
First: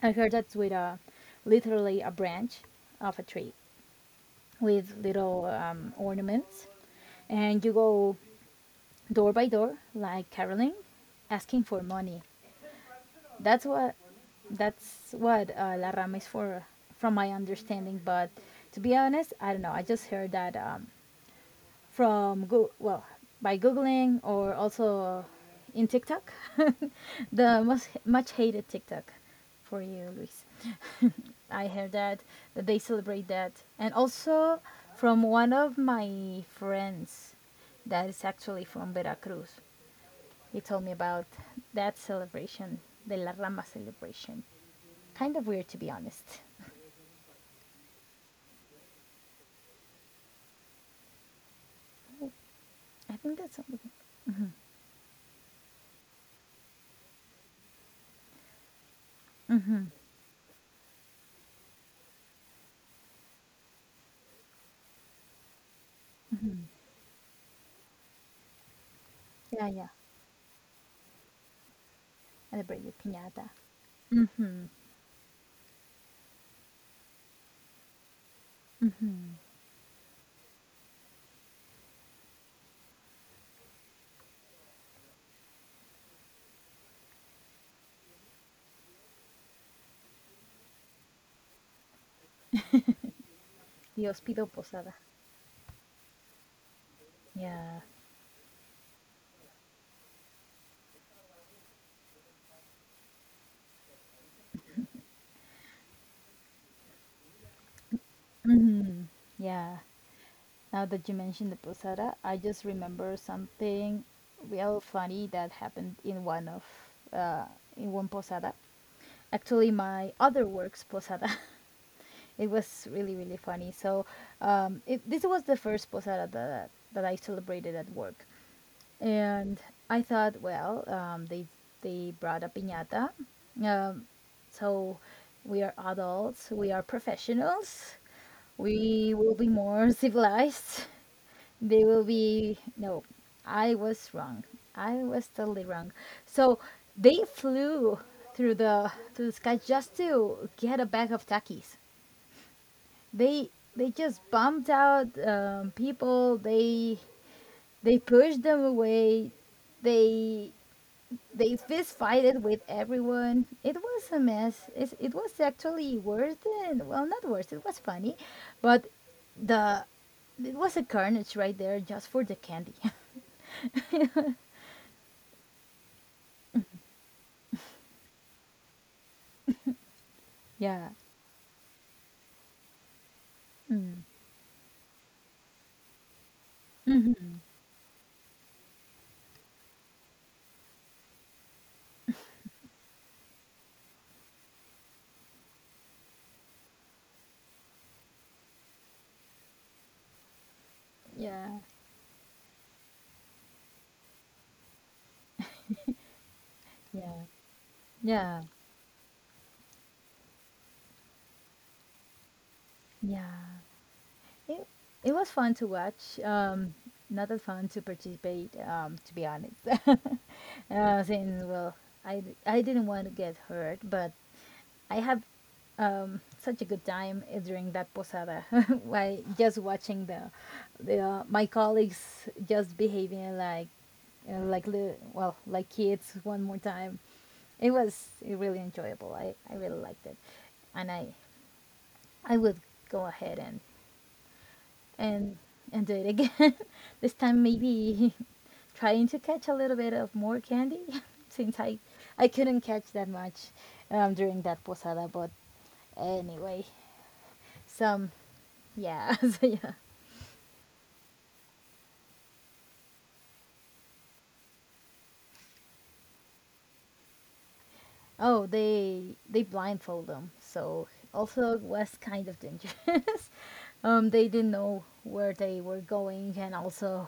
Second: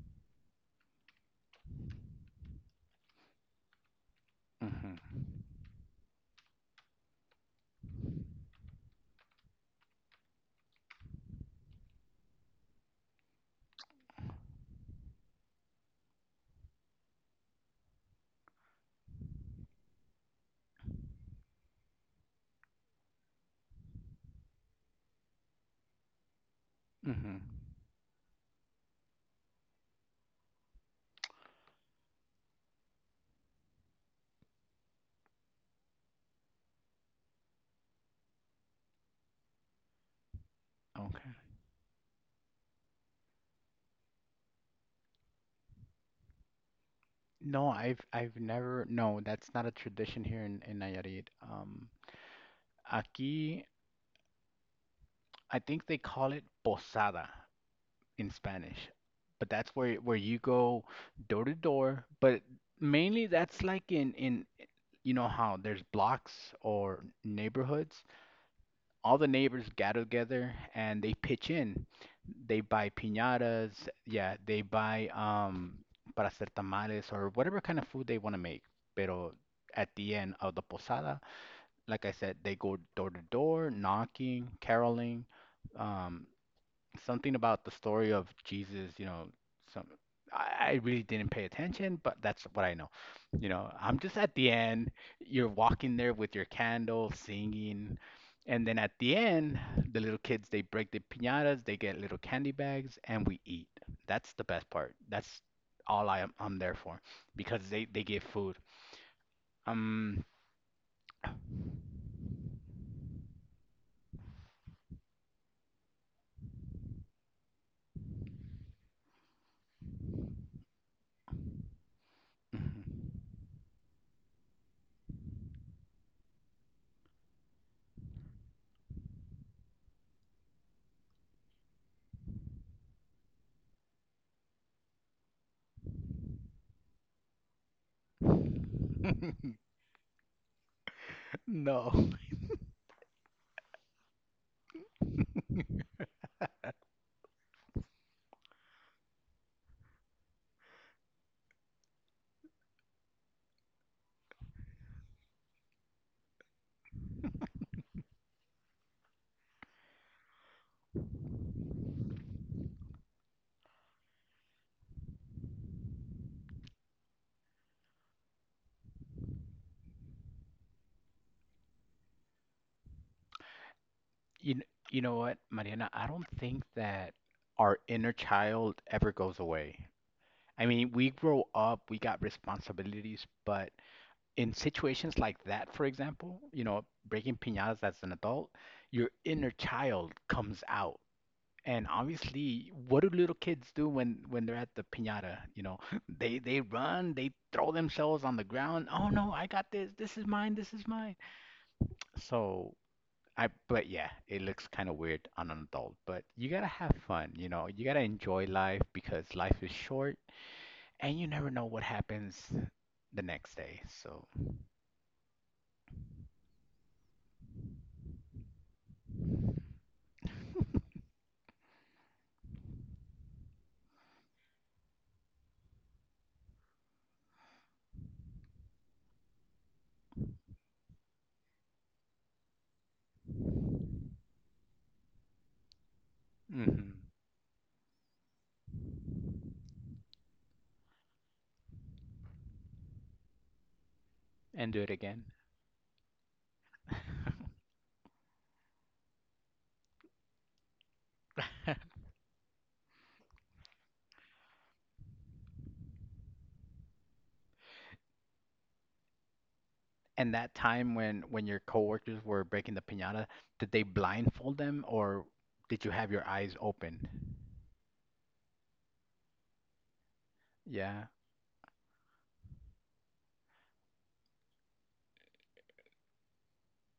I heard that's with a literally a branch of a tree with Mm-hmm. little ornaments, and you go door by door like caroling, asking for money. That's what that's what la rama is for, from my understanding. But to be honest, I don't know. I just heard that from Go- well, by googling, or also in TikTok, Mm-hmm. the most much hated TikTok for you, Luis. I heard that they celebrate that, and also from one of my friends that is actually from Veracruz. He told me about Okay. that celebration, the La Rama celebration. Kind of weird, to be honest. No, I've never. No, that's not a tradition here in Nayarit. I think that's aquí, something. I think they call it posada in Spanish, but that's Mm-hmm. where you go door to door. But mainly that's like in you know how there's blocks or neighborhoods. All the Yeah, neighbors yeah. gather together and they pitch in. They Celebrate the buy piñata. piñatas, yeah, Mm-hmm. they buy para hacer tamales or whatever kind of food they want to make. Pero at the end of the posada, like I said, they go door to door, knocking, caroling, um, something about the story of Jesus, some I really didn't pay attention, but that's what I know. I'm Dios just, at pido the posada. end, you're walking there with your candle, Yeah. singing, and then at the end, the little kids they break the piñatas, they get little candy bags, and we eat. That's the best part. That's all I'm there for, because they give food. Mhm. Yeah. Um, Now that you mentioned the posada, I just remember something real funny that happened in one of uh, in one posada. Actually, my other work's posada. it was really really funny. So it, this was the first posada that that I celebrated at work. And I thought, well, they brought a piñata, um, so we are adults, we are professionals, we will be more civilized. They will no. be no, I was wrong. I was totally wrong. So they flew through the sky just to get a bag of takis. They they just bumped out people. They pushed them away. They they fist fighted with everyone. It was a mess. It was actually worse than, well, not worse. It was funny, but the it was a carnage right there just for the candy. You kn- you know what, Mariana? I don't think that our inner child ever goes away. I Yeah. mean, we grow up, we got responsibilities, but in situations like that, for example, Hmm. breaking piñatas as an adult, your inner child comes out. And obviously, what do little kids do when they're at the piñata? They run, they throw themselves on the ground. Oh no, I got this. This is mine. This is mine. Yeah, So I but yeah, it looks kind of weird on an adult, but you gotta have yeah, fun, you know. You gotta yeah, enjoy life because life is short and you never know what happens the yeah. next day. So. It it was fun to watch. Not that fun to participate. To be honest, since well, I d- I didn't want to get hurt, but I had such a good time eh, during that posada by just watching the my colleagues just behaving like li- well like kids one more time. Mhm. It was really enjoyable. I really liked it, and I would go ahead and And do it again. and and do it again. this time maybe trying to catch a little bit of more candy, since I couldn't catch that much during that posada. But anyway, some yeah, so yeah. And that time when your coworkers were breaking the piñata, did they blindfold them or did you have your eyes open? Oh, they blindfold them, so Yeah. also it was kind of dangerous. They didn't know where they were going, and also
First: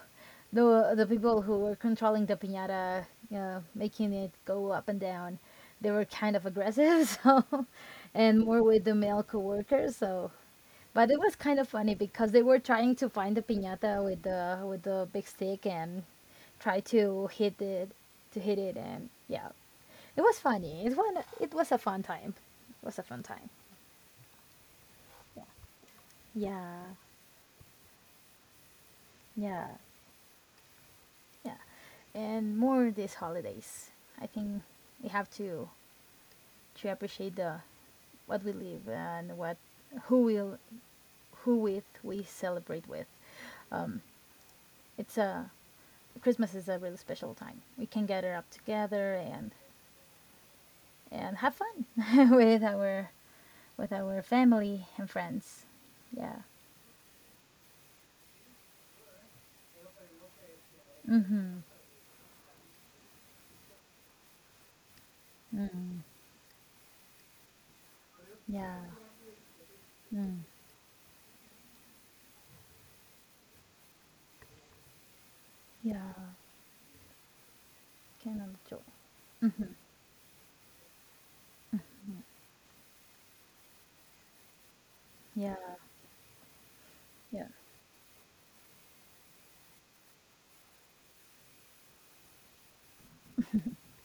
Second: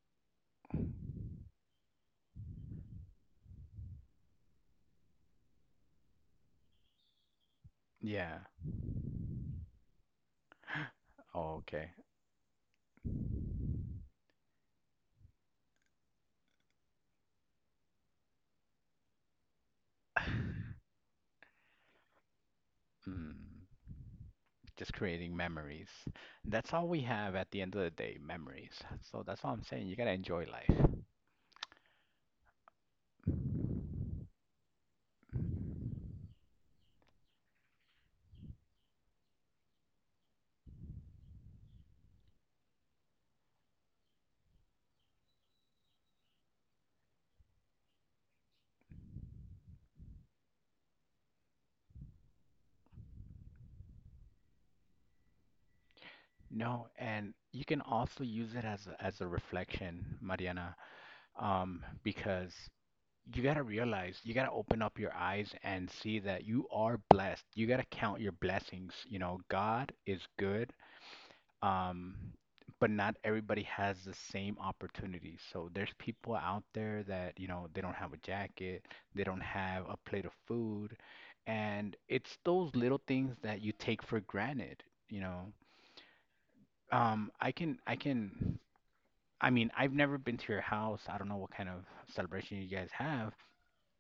the people who were controlling the piñata, making it go up and down, they were kind of aggressive. So, Yeah. and more with the male coworkers, so but it was Oh, kind of okay. funny because they were trying to find the piñata with the big stick and try to hit it and yeah. It was funny. It was a fun time. It was a fun Mm. time. Just creating memories. That's all Yeah. we have at the end of the day, memories. So that's all I'm Yeah. saying. You gotta enjoy life. Yeah. And more these holidays. I think we have to appreciate the what we live and what who will who with we celebrate with. Um, it's a Christmas is a really special time. We can gather up together and have fun with our family and friends. Yeah. No, and you can also use it as as a reflection, Mariana, Mm-hmm. Because you gotta realize, you gotta open up your eyes and Mm. see that you are blessed. You gotta count your Yeah. blessings. God is Mm. good, um, but not everybody has the same opportunities. So there's Yeah. people out there that, they don't have a Can enjoy. jacket, they don't Mm-hmm. have a plate of food, and it's those little things that you take for granted, you Yeah. know. Yeah. I can, I mean, I've never been to your house. I don't know what kind of celebration you guys have.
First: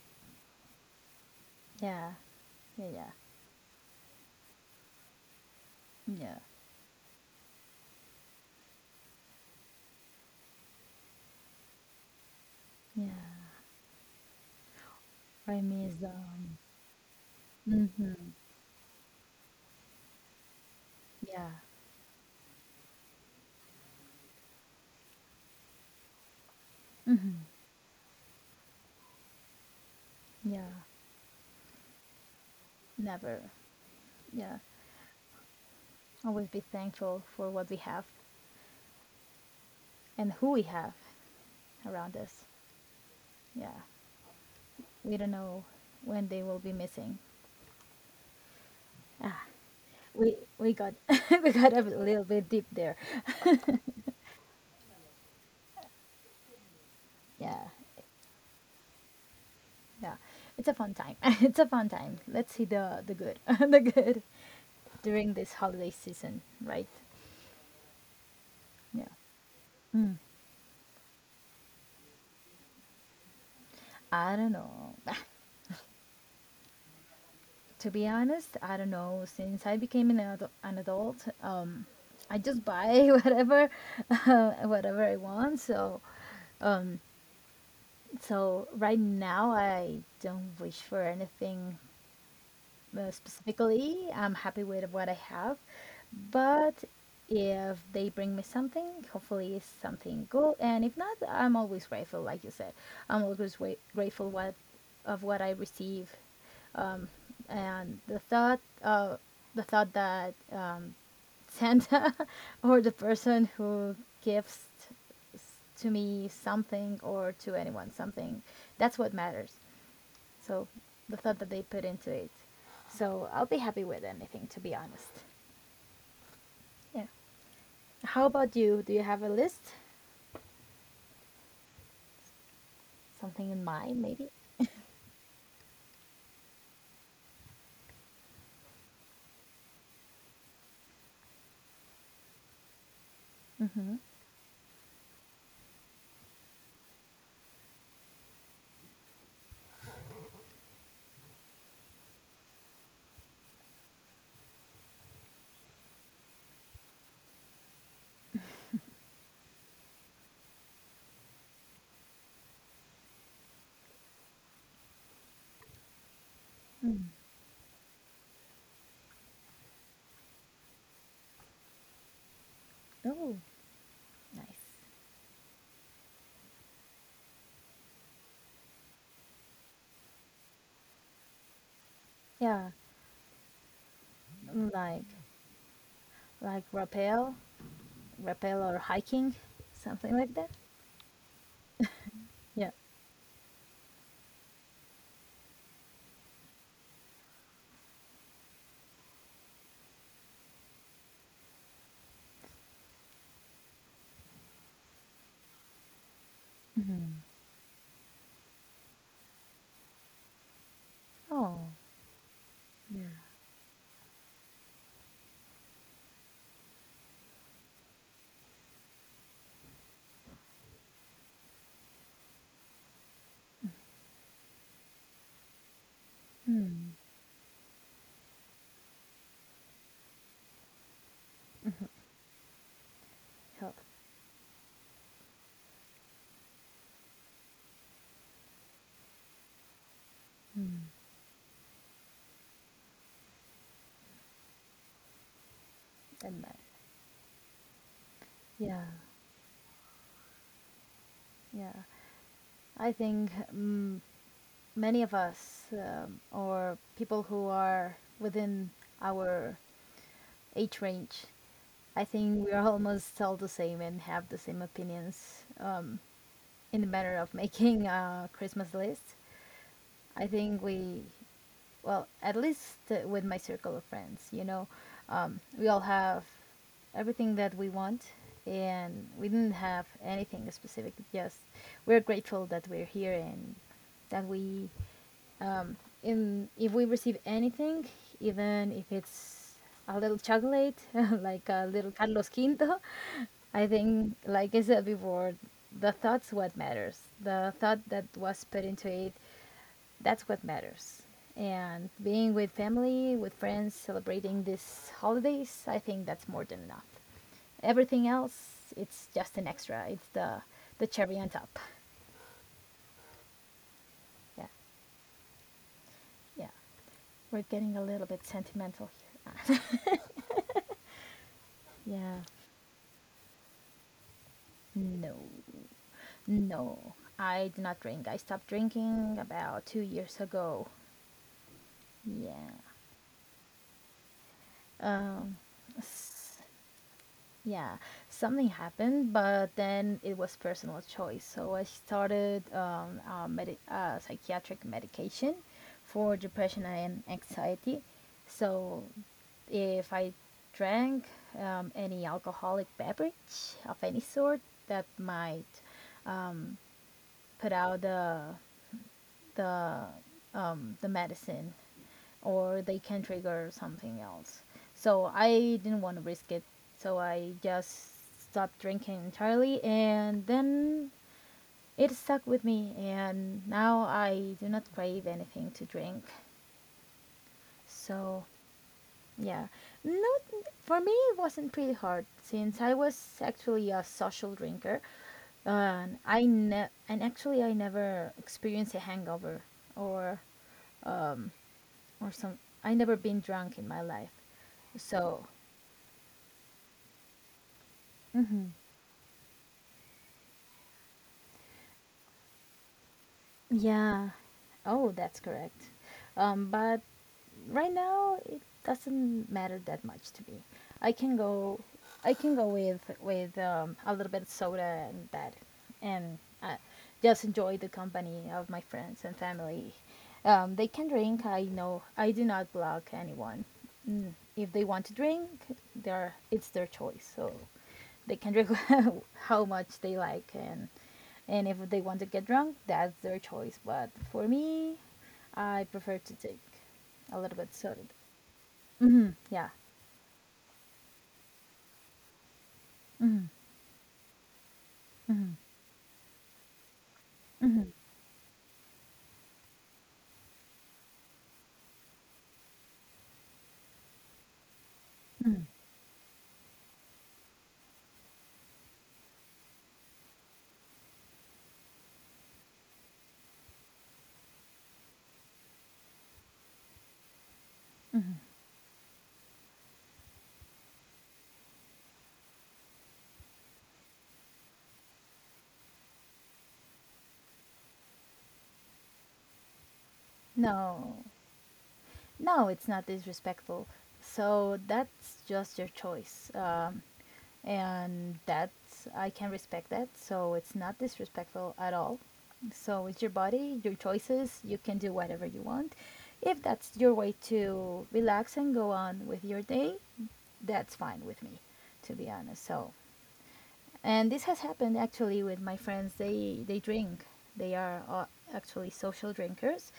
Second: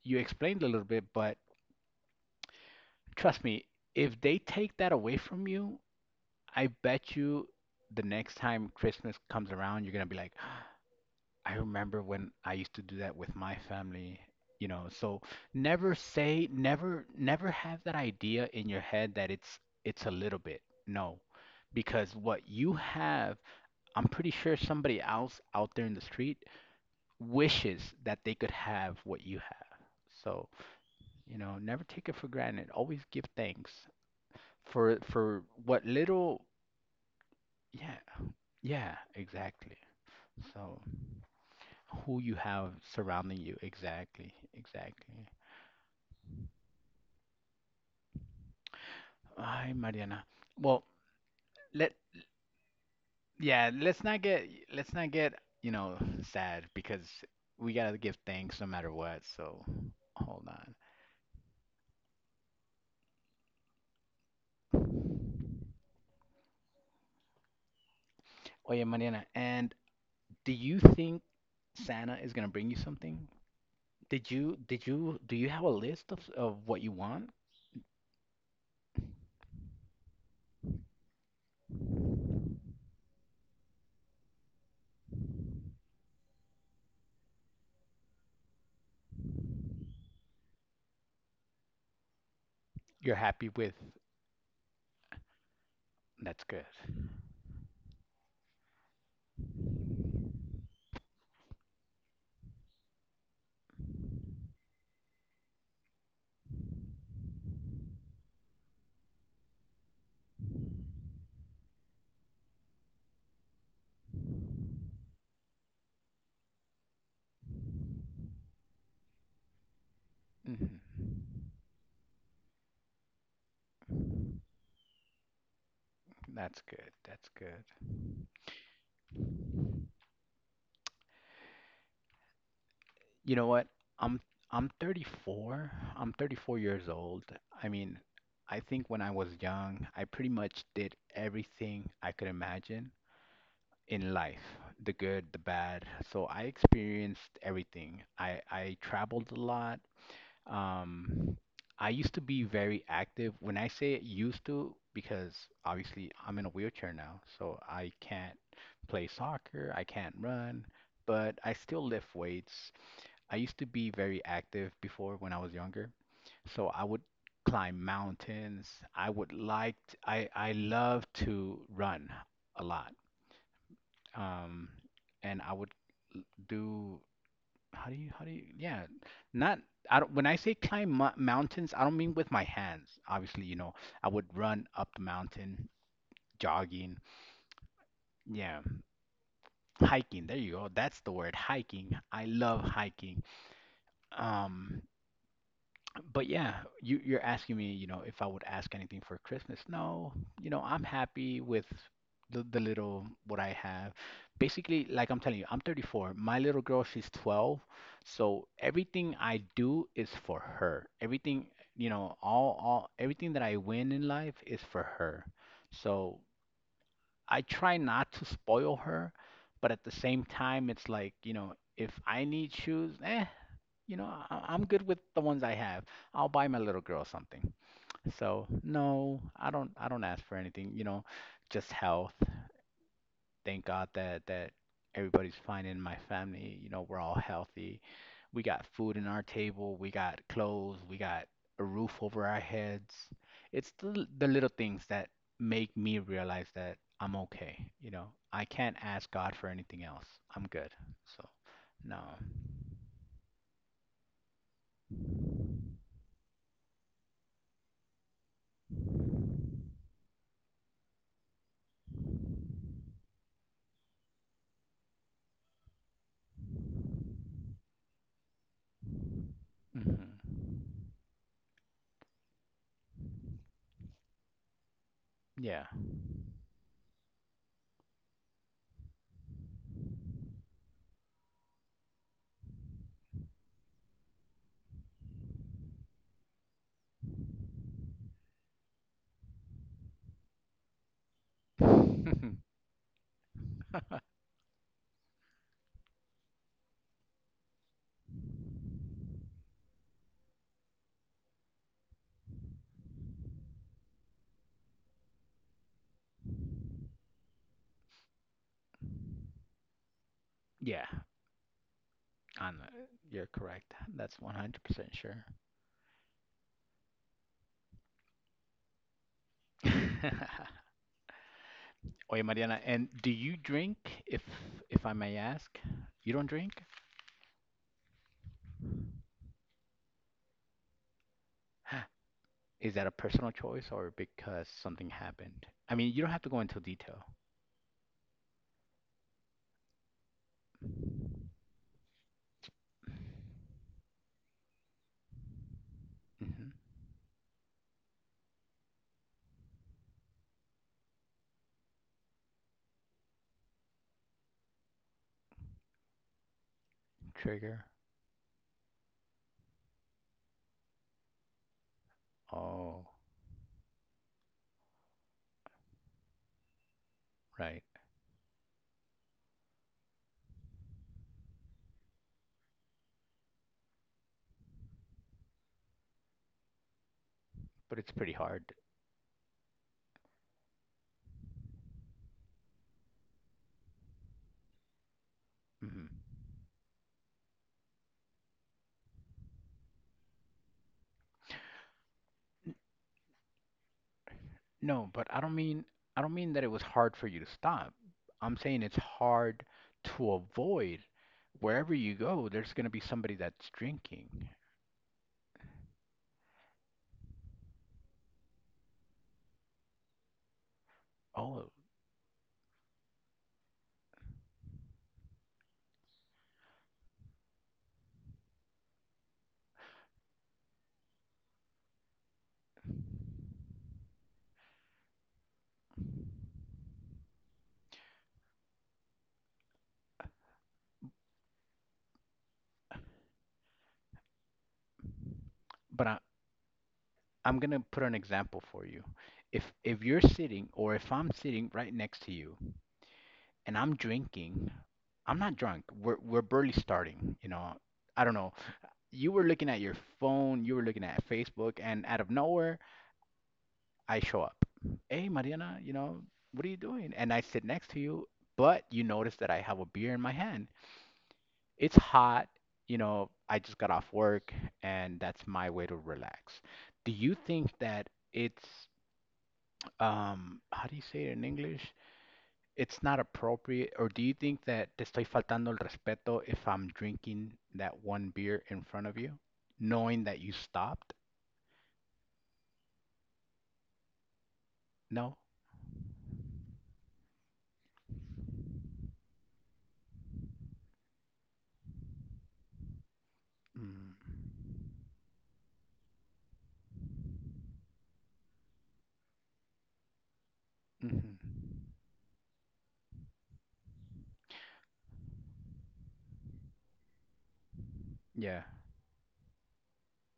You explained a little bit, but Yeah. Yeah. Yeah. trust me, if they take that away from you, Yeah. I bet you the next time Christmas comes around, you're gonna be like, I remember when I used to do Yeah. that with my family. So, never say, Raimism. never, never have that Mm-hmm. idea in your head that it's a little bit. No, Yeah. because what you have, I'm pretty sure somebody else out there in the street Mm-hmm. wishes that they could have what you have. So, Yeah. Never take it for granted. Always give Never. thanks Yeah. for what little, Always be thankful for what we yeah, have yeah, exactly. and who we So, have around who you us. have surrounding you. Yeah. Exactly, We exactly. don't know when they will be missing. Ah, Ay, Mariana. We Well, got We got a let little bit deep there. yeah, let's not get, you know, sad, because Yeah, we gotta give thanks no matter what. So yeah. hold It's a on. fun time. It's a fun time. Let's see the good the good during this holiday season, right? Oh yeah, Yeah. Mariana, and Mm. do you think Santa is gonna bring you something? I don't Did know. you do you have a list of what you want? To be honest, I don't know. Since I became an adult, I just buy whatever I want. So right now I don't wish for anything You're happy with? specifically. I'm happy with what I have, That's good. but if they bring me something, hopefully it's something good. And if not, I'm always grateful, like you said. I'm always grateful what I receive, um, and the thought that Santa or the person who gives to me something or to anyone something, that's what matters. So hmm the thought that they put into it. So I'll be happy with anything, to be honest. That's good. Yeah. That's good. How about you? Do you have a list? You Something know in what? mind, I'm maybe? I'm 34. I'm 34 years old. I mean, I think when I was young, I pretty much did everything I could imagine Mm-hmm. in life, the good, the bad. So I experienced everything. I traveled a lot. Um, I used to be very active. When I say used to, because obviously I'm in a wheelchair now, so I can't play soccer, I can't run, but I still lift weights. I used to be very active before when I was younger. So I would climb mountains. I would like t I love to run a lot. Oh, nice. Um, and I would l- do how do you yeah, not I don't when I say climb mo mountains, I don't mean with my Yeah. hands. Obviously, I would run Mm. up the Like mountain, like jogging. rappel, Yeah, rappel or hiking, something hiking. There like you that. go. That's the word, hiking. I love Yeah. hiking. Um, but yeah, you're asking me, if I would ask anything for Christmas. No, I'm happy with the little what I have. Basically, like I'm telling you, I'm 34. My little girl, she's 12. So everything I do is for her. Everything, Oh, all everything that I win in life is for her. So I try not to spoil her, but at the same time, it's like, if I need shoes, I'm good with the ones I have. I'll buy my little girl something. So no, I don't ask for anything, you know, just health. Thank help. God that everybody's fine in my family. You know, we're all healthy. We got food in our table. We got clothes. We got a roof over our heads. It's the little things that make me And realize my. that I'm okay. You know, I can't Yeah, ask God for anything else. I'm good. So, yeah. no. I think many of us, or people who are within our age range. I think we are almost all the same and have the same opinions in the matter of making a Christmas list. I Hmm. think we, well, at least with my circle of friends, Yeah. we all have everything that we want and we didn't have anything specific, just we're grateful that we're here and that we um, in if we receive anything, even if it's a little chocolate, like a little Carlos Quinto. I think, like I said before, the thought's what matters. The thought that was put into it, that's what matters. And being with family, with friends, celebrating these holidays, I think that's more than enough. Everything else, it's just an extra. It's the Yeah. the cherry on top. I'm, you're correct. That's Yeah, 100% sure. yeah. We're getting a little bit sentimental here. Oye, Yeah. Mariana, and do you drink, if if I may No. ask? You don't drink? No, I do not drink. I stopped drinking about 2 years ago. Yeah. Is that a personal choice or because something Um. happened? I mean, you don't have to go s- into detail. Yeah. Something happened, but then it was personal choice. So I started psychiatric medication for Hmm. depression and anxiety. So if I drank any alcoholic beverage of any sort, that might um, put Trigger. out the the medicine, or they Oh, can trigger something else. So I didn't want to risk it. So I right. just stopped drinking entirely, and then it stuck with me, and now I do not crave anything to drink. But it's pretty So hard. yeah. No, for me it wasn't pretty hard, since I was actually a social drinker. Hmm. And actually I never experienced a hangover, or or some. I never been drunk in my life, No, but so. I don't mean that it was hard for you to stop. I'm Mhm. saying it's hard to avoid. Wherever you go, there's gonna be somebody that's Yeah. drinking. Oh, that's correct. But right now it doesn't matter that much to me. I can Oh, go, I can go with a little bit of soda and that, and just enjoy the company of my friends and family. They can drink. I know. I do not block anyone. If they want to drink, they are. It's their choice. So they can drink how much they like, and if they want to get drunk, that's their choice, but for me I but I, prefer to take a I'm little gonna bit put an sorted. example for you. If Yeah. if you're sitting or if I'm sitting right next to you and I'm drinking, I'm not drunk. We're barely starting, you know. I don't know. You were looking at your phone, you were looking at Facebook, and out of nowhere, I show up. Hey, Mariana, you know, what are you doing? And I sit next to you, but you notice that I have a beer in my hand. It's hot, you know, I just got off work, and that's my way to relax. Do you think that it's how do you say it in English? It's not appropriate, or do you think that te estoy faltando el respeto if I'm drinking that one beer in front of you, knowing that you stopped? No. No, it's not disrespectful. So No? that's just your choice. And that's, I can respect that. So it's not disrespectful at all. So it's your Mm, body, your choices. You can do whatever you want. If that's your way to relax and go on with your day, that's hmm. fine with me, to be honest. So, and this has happened actually with my friends. They drink. They are Yeah. Actually social drinkers,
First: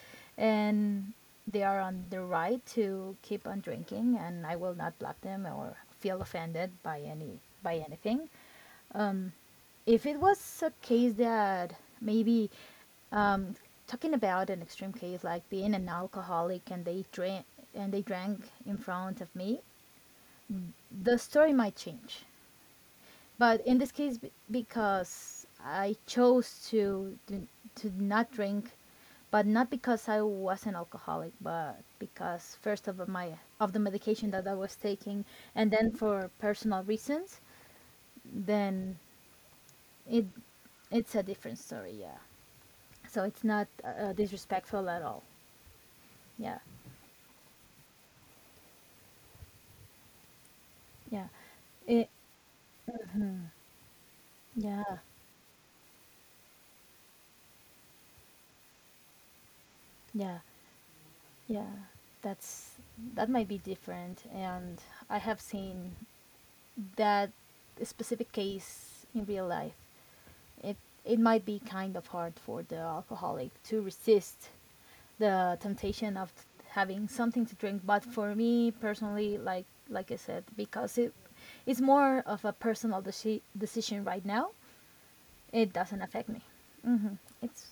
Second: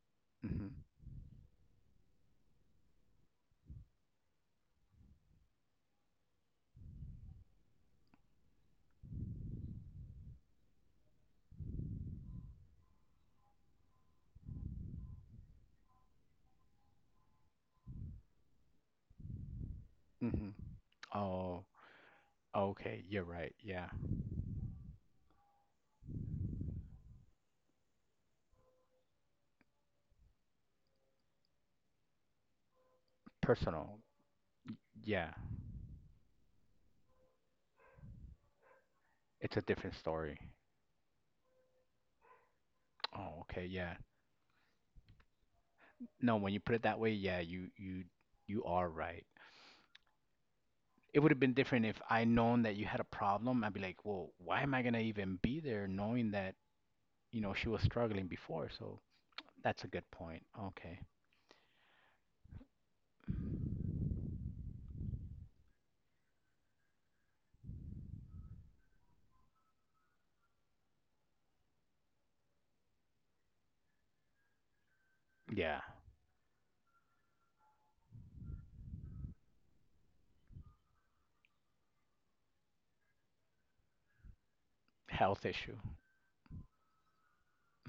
Hmm. and they are on the right to keep on drinking, and I will not block them or feel offended by anything. If it was a case that maybe um, talking about an extreme case like being an alcoholic, and they drank in front of me, Hmm. the story Oh, might change. okay. You're right. But in this Yeah. case, because I chose to not drink, but not because I was an alcoholic, but because first of the Personal. medication that I was taking, Yeah. and then for personal reasons, then It's a different it story. it's a different story. Yeah, so it's Oh, not okay. Yeah. Disrespectful at all. No, Yeah, when you put it that way, yeah, you you are right. yeah, It would have been different it, if I known that you had a problem. I'd be like, well, why am I yeah, gonna even be there knowing that, you know, she was struggling before? So that's a good point. yeah, Okay. yeah. That's that might be different, and I have seen that specific case in real life. It it might be kind of hard for the alcoholic to resist Yeah. the temptation of having something to drink. But for me personally, like I said, because it's more of a personal decision right now, Health issue. it doesn't affect me. It's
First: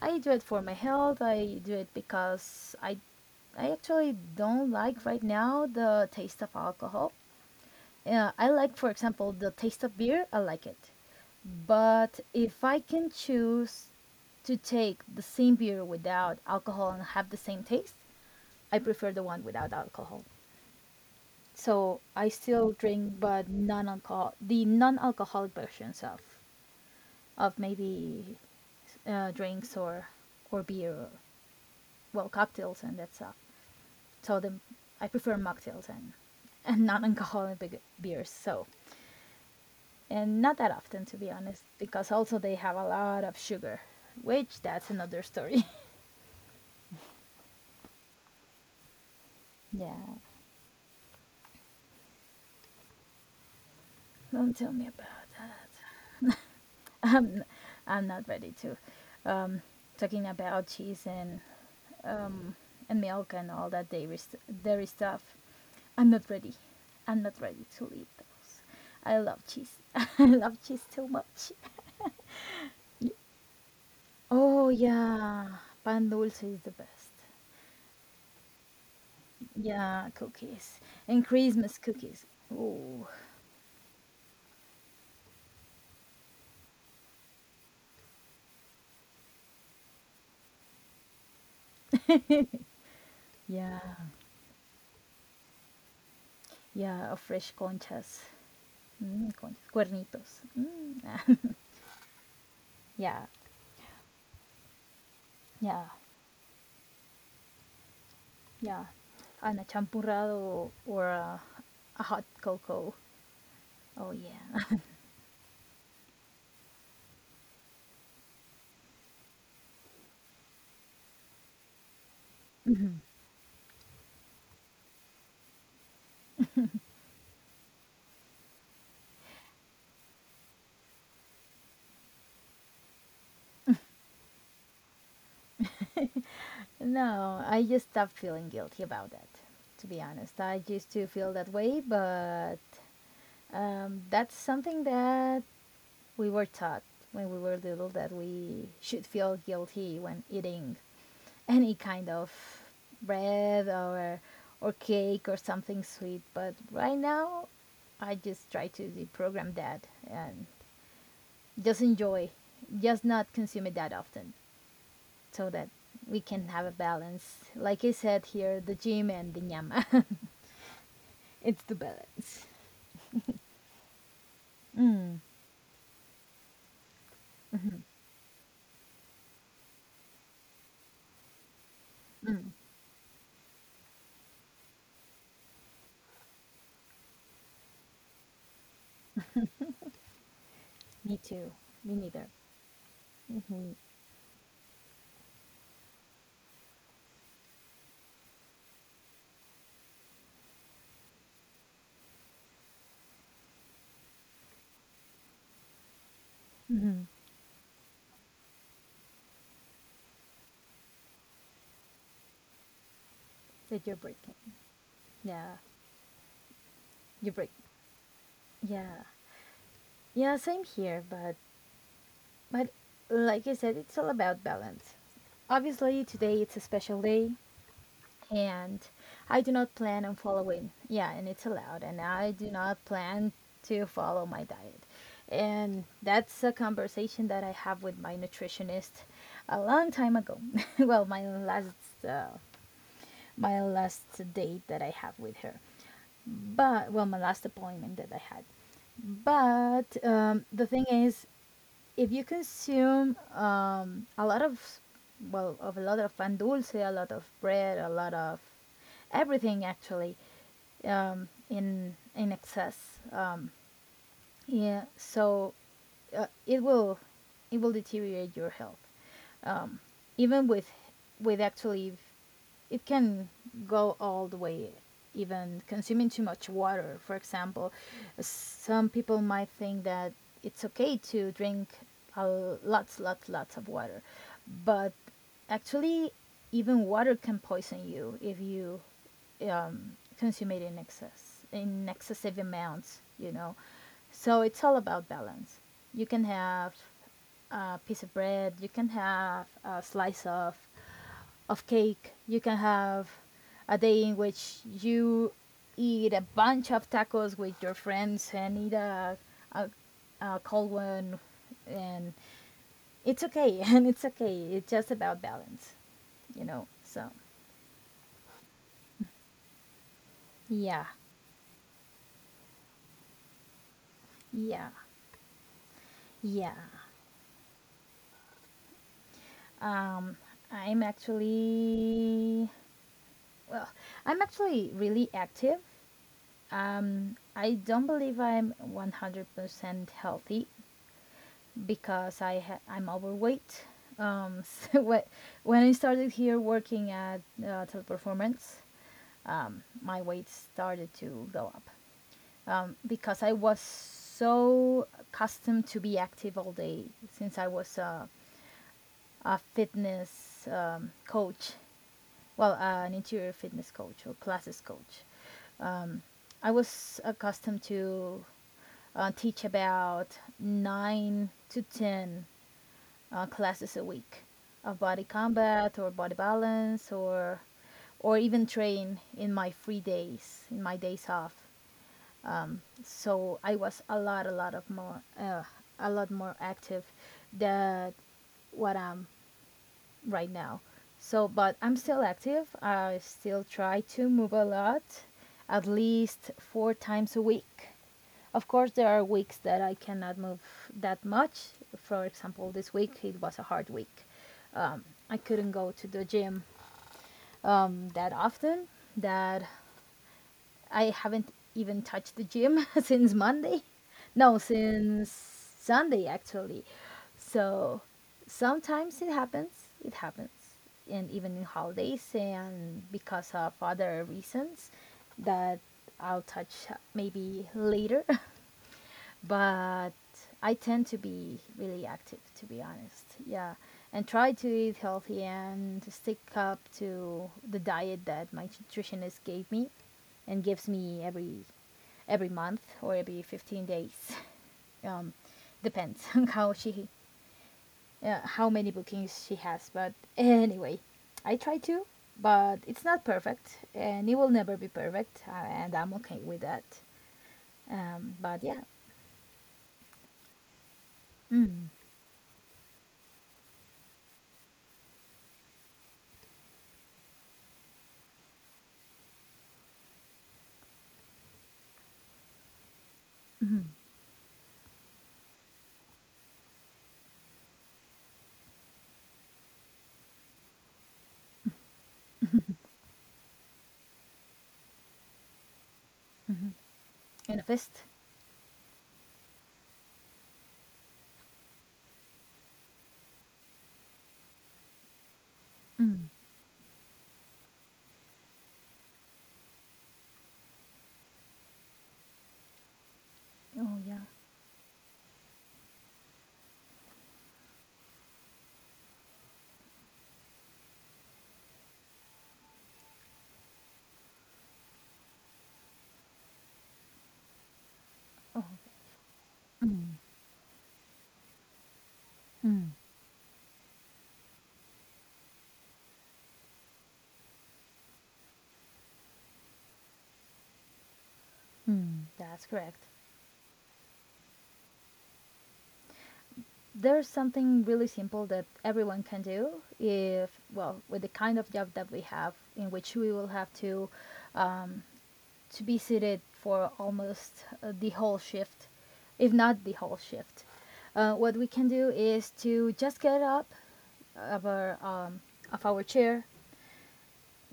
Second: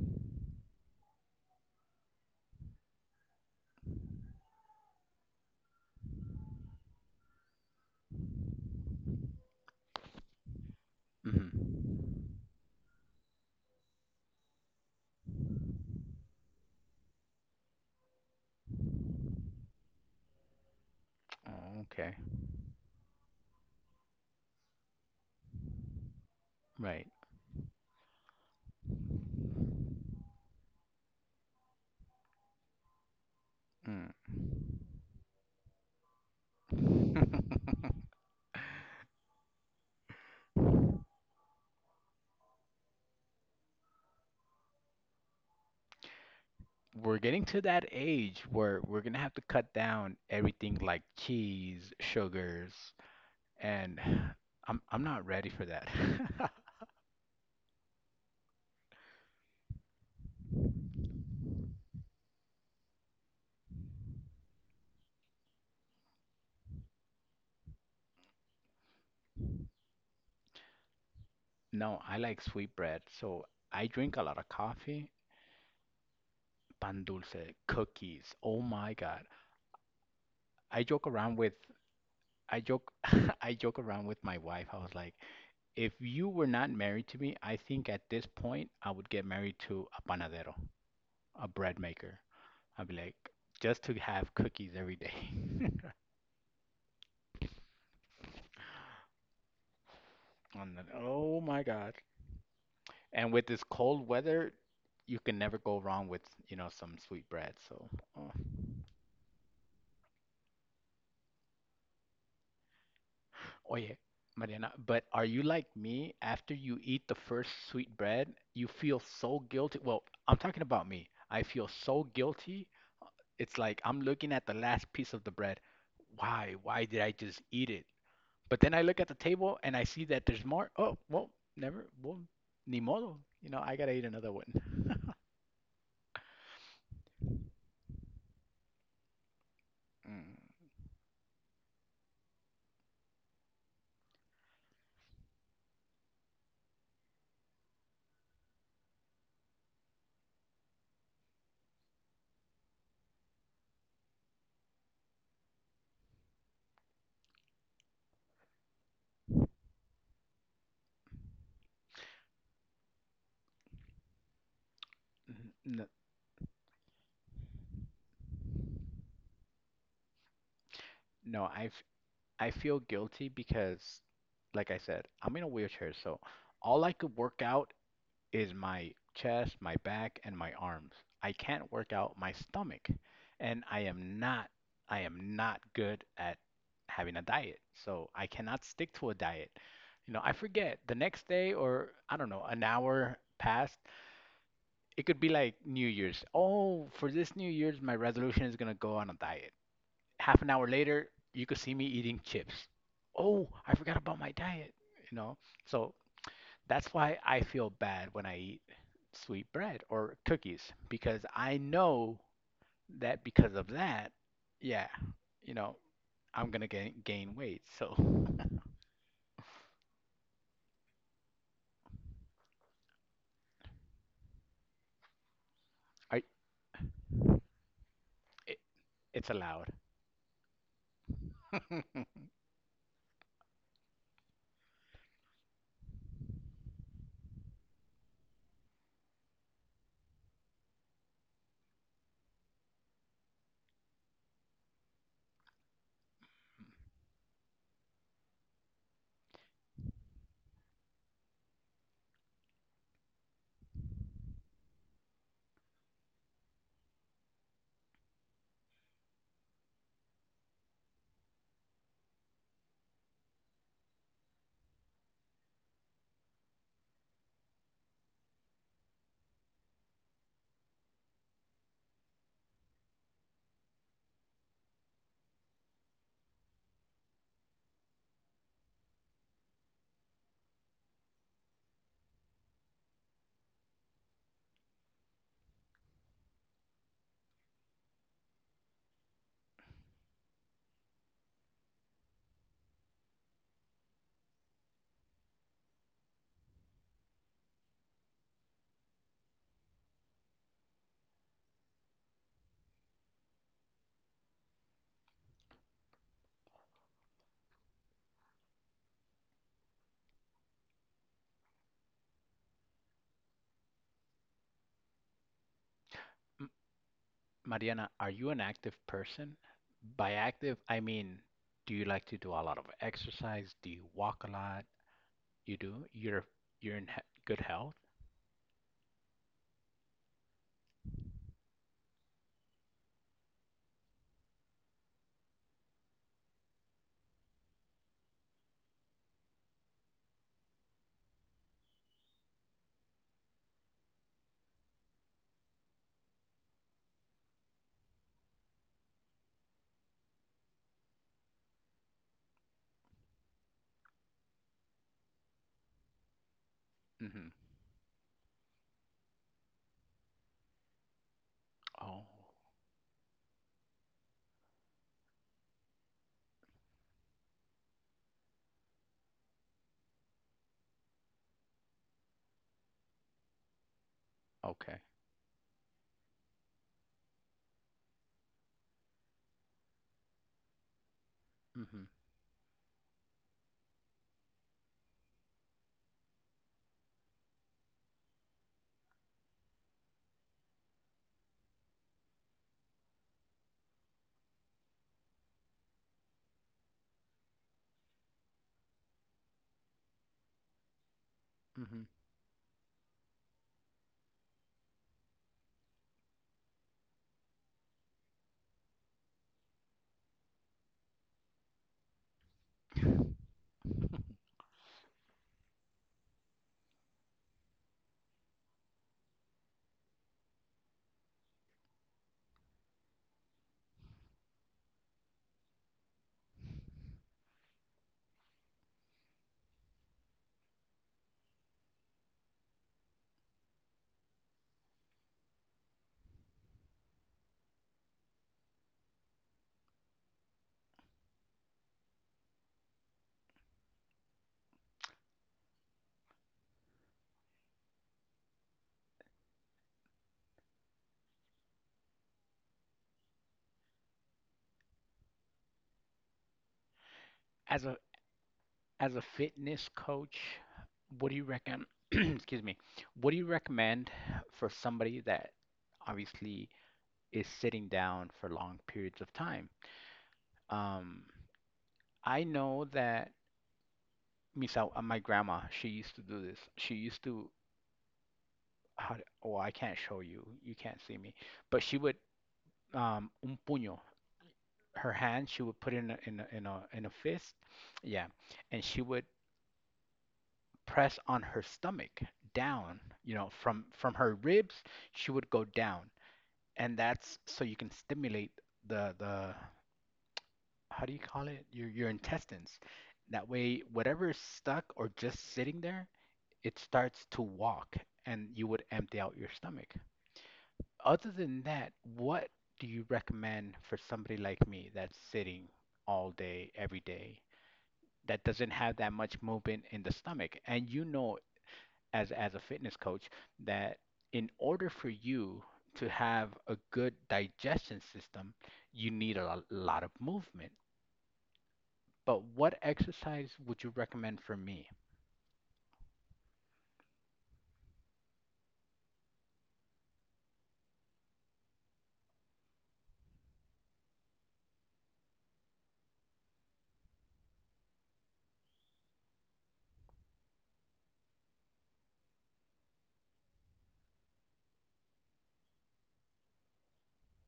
I do it for my health. I do it because I actually don't like right now the taste of alcohol. Yeah, I like, for example, the taste of beer. I like it. Mm. But if I can choose to take the same beer without alcohol and have the same taste, I prefer the one without alcohol. Oh, So I okay. still drink, but the non-alcoholic versions of, Right. of maybe drinks, or beer, or, well, cocktails and that stuff. So Mm. the, I prefer mocktails and non-alcoholic be- beers. So, and not that often, to be honest, because also they have a lot of sugar, which that's another story. We're getting to that age where we're gonna have to Yeah, cut down everything like cheese, sugars, and don't tell me I'm about I'm not that. ready for that. i'm, I'm not ready to um, talking about cheese and um, milk and all that dairy, dairy stuff. i'm not ready I'm not ready to eat those. I love cheese I love cheese too much. No, I like sweet bread, so I drink a lot of Oh, coffee. yeah. Pan dulce is the Pan best. dulce, cookies. Oh my God. Yeah, cookies. I joke And around with Christmas cookies. I joke Oh. I joke around with my wife. I was like, if you were not married to me, I think at this point I would get married to a panadero, a bread maker. I'd be like, Yeah, just to have cookies every day. yeah, a fresh conchas. Mm, conchas, cuernitos. And Mm, then, oh my God. yeah, And with this cold weather, you can never yeah, go wrong with, you know, some sweet bread. So, oh. yeah. And a champurrado or a hot cocoa. Oh yeah. Oh, yeah. Mariana, but are you like me? After you eat the first sweet bread, you feel so guilty. Well, I'm talking about me. I feel so guilty. It's like I'm looking at the last piece of the bread. Why? Why did I just eat it? But then I look at the table and I see that there's more. Oh, well, never. Well, ni modo. You know, I gotta eat another one. No, I just stopped feeling guilty about that, to be honest. Mm, I used to feel that way, but that's something that we were taught when we were little, that we should feel guilty when eating any kind of bread, or cake, or something sweet. But right now, I just try to deprogram that and just enjoy, just not consume it that often, so n- that n- we can have a balance. Like I said here, the gym and the nyama. No, It's the balance. I feel guilty because, like I said, I'm in a wheelchair, so all I could work out is my chest, my back, and my arms. I can't work out my stomach, and I am not good at having a diet. So I cannot stick to a diet. You know, I forget the Me next too. day Me or neither. I don't know, an hour passed. It could be like New Year's. Oh, for this New Year's, my resolution is gonna go on a diet. Half an hour later, you could see me eating chips. Oh, I forgot about my diet. You know, so that's why Mm-hmm. I feel bad when I eat sweet bread or cookies because I know that because of that, That you're breaking. yeah, you know, Yeah, I'm gonna gain weight. you break. So, Yeah, yeah. Same here, but like I said, it's all about balance. I Obviously, today it's a special day, it, and it's allowed. I do not plan on following. Yeah, and it's M- allowed, and I do not plan to follow my diet. And that's a conversation that I have with my nutritionist a long time ago. Well, my last date that I have with her, but well, my last appointment that I had. But the thing is, if you consume a lot of, well of a lot of pan dulce, a lot of bread, a lot of everything actually, in excess, yeah, so uh, it will it will deteriorate your health, um, even with, actually, it can go all the way, even consuming too much water, for example. Some people might think that it's okay to drink a lots, lots, lots of water, but actually, even water can poison you if you um, consume it in excessive amounts, so it's all about balance. You can have a piece of bread. You can have a slice of cake. You can have a day in which you eat a bunch of tacos with your friends and eat a, a cold one, and it's okay. And it's okay. It's just about balance. So Mariana, are you an active person? By yeah, active, I mean, do you like to do a lot of exercise? Do you walk yeah, a lot? You do? yeah. You're in he good health? Um, I'm actually well. I'm actually really active. I don't believe I'm 100% healthy, because I'm overweight. So when I started here working at Teleperformance, my weight started to go up, because I was so accustomed to be active all day, since I was Hmm. a fitness coach, Oh, well, an interior fitness coach or classes coach. I was accustomed to teach about 9 to 10 classes a week of body okay. combat or body balance or even train in my days off, Hmm. so I was a lot more active than what I'm right now. So, but I'm still active. I still try to move a lot, at least 4 times a week. Of course, there are weeks that I cannot move that much. For Hmm. example, this week it was a hard week. I couldn't go to the gym that often. That I haven't even touched the gym since Monday. No, since Sunday actually. So sometimes it happens. It happens. And even in holidays and because of other reasons that I'll touch maybe later. But I tend to be really active, to be honest. Yeah, and try to eat healthy and stick up to the diet that my nutritionist gave me and gives me every month or every 15 days. Um, depends on how many bookings she has. But anyway, I try to, but it's not perfect, and it will never be perfect, and I'm okay with that. As Um, a but yeah, as a fitness coach, what do mm, you reckon? Excuse me. What do you recommend for somebody that obviously is sitting down for long periods of time? Um, I know that Misa, my grandma, she used to do this. She used to, how, d- oh, I can't show you. You can't see me. But she would, un puño, her hand, she would put in a in a fist. fist. Yeah. And she would press on her stomach down, you know, from her ribs, she would go down. And that's so you can stimulate the how do you call it? Your intestines. That Oh, yeah. way whatever is stuck or just sitting there, it starts to walk and you would empty out your stomach. Other than that, what do you recommend for somebody like me that's sitting all day, every day, Oh, that doesn't have that much movement in the stomach? And you know as a fitness coach that in order for you to have a good digestion system, you need a lo- lot of movement. that's But correct. what exercise would you recommend for me? There's something really simple that everyone can do if, well, with the kind of job that we have, in which we will have um, to be seated for almost the whole shift, if not the whole shift. What we can do is to just get up of our chair,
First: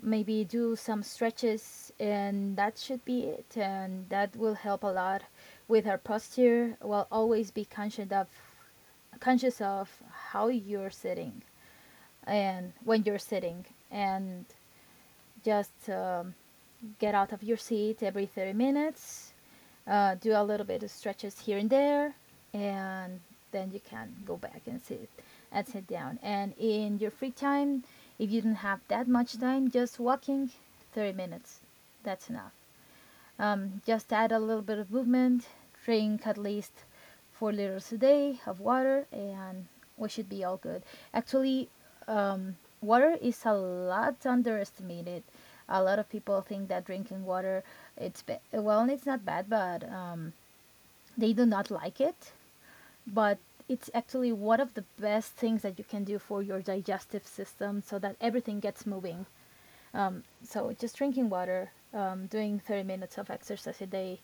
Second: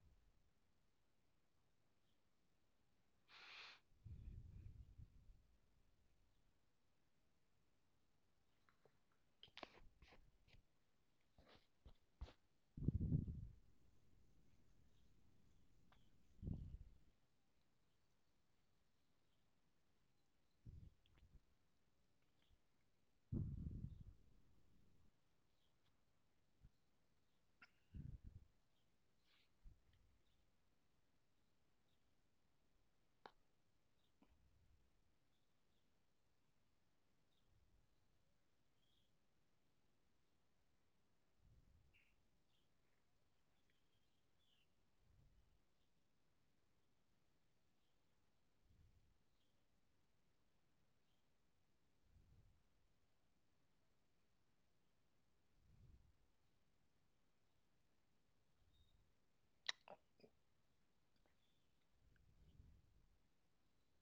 maybe do some stretches, and that should be it, and that will help a lot with our posture, while always be conscious of how you're sitting and when you're sitting, and just get out of your seat every 30 minutes, do a little bit of stretches here and there, and then you can go back and sit down. And in your free time, if you don't have that much time, just walking 30 minutes. That's enough. Just add a little bit of movement, drink at least 4 liters a day of water, and we should be all good. Actually, water is a lot underestimated. A lot of people think that drinking water, well, it's not bad, but they do not like it. But it's actually one of the best things that you can do for your digestive system, so that everything gets moving. So just drinking water, doing 30 minutes of exercise a day,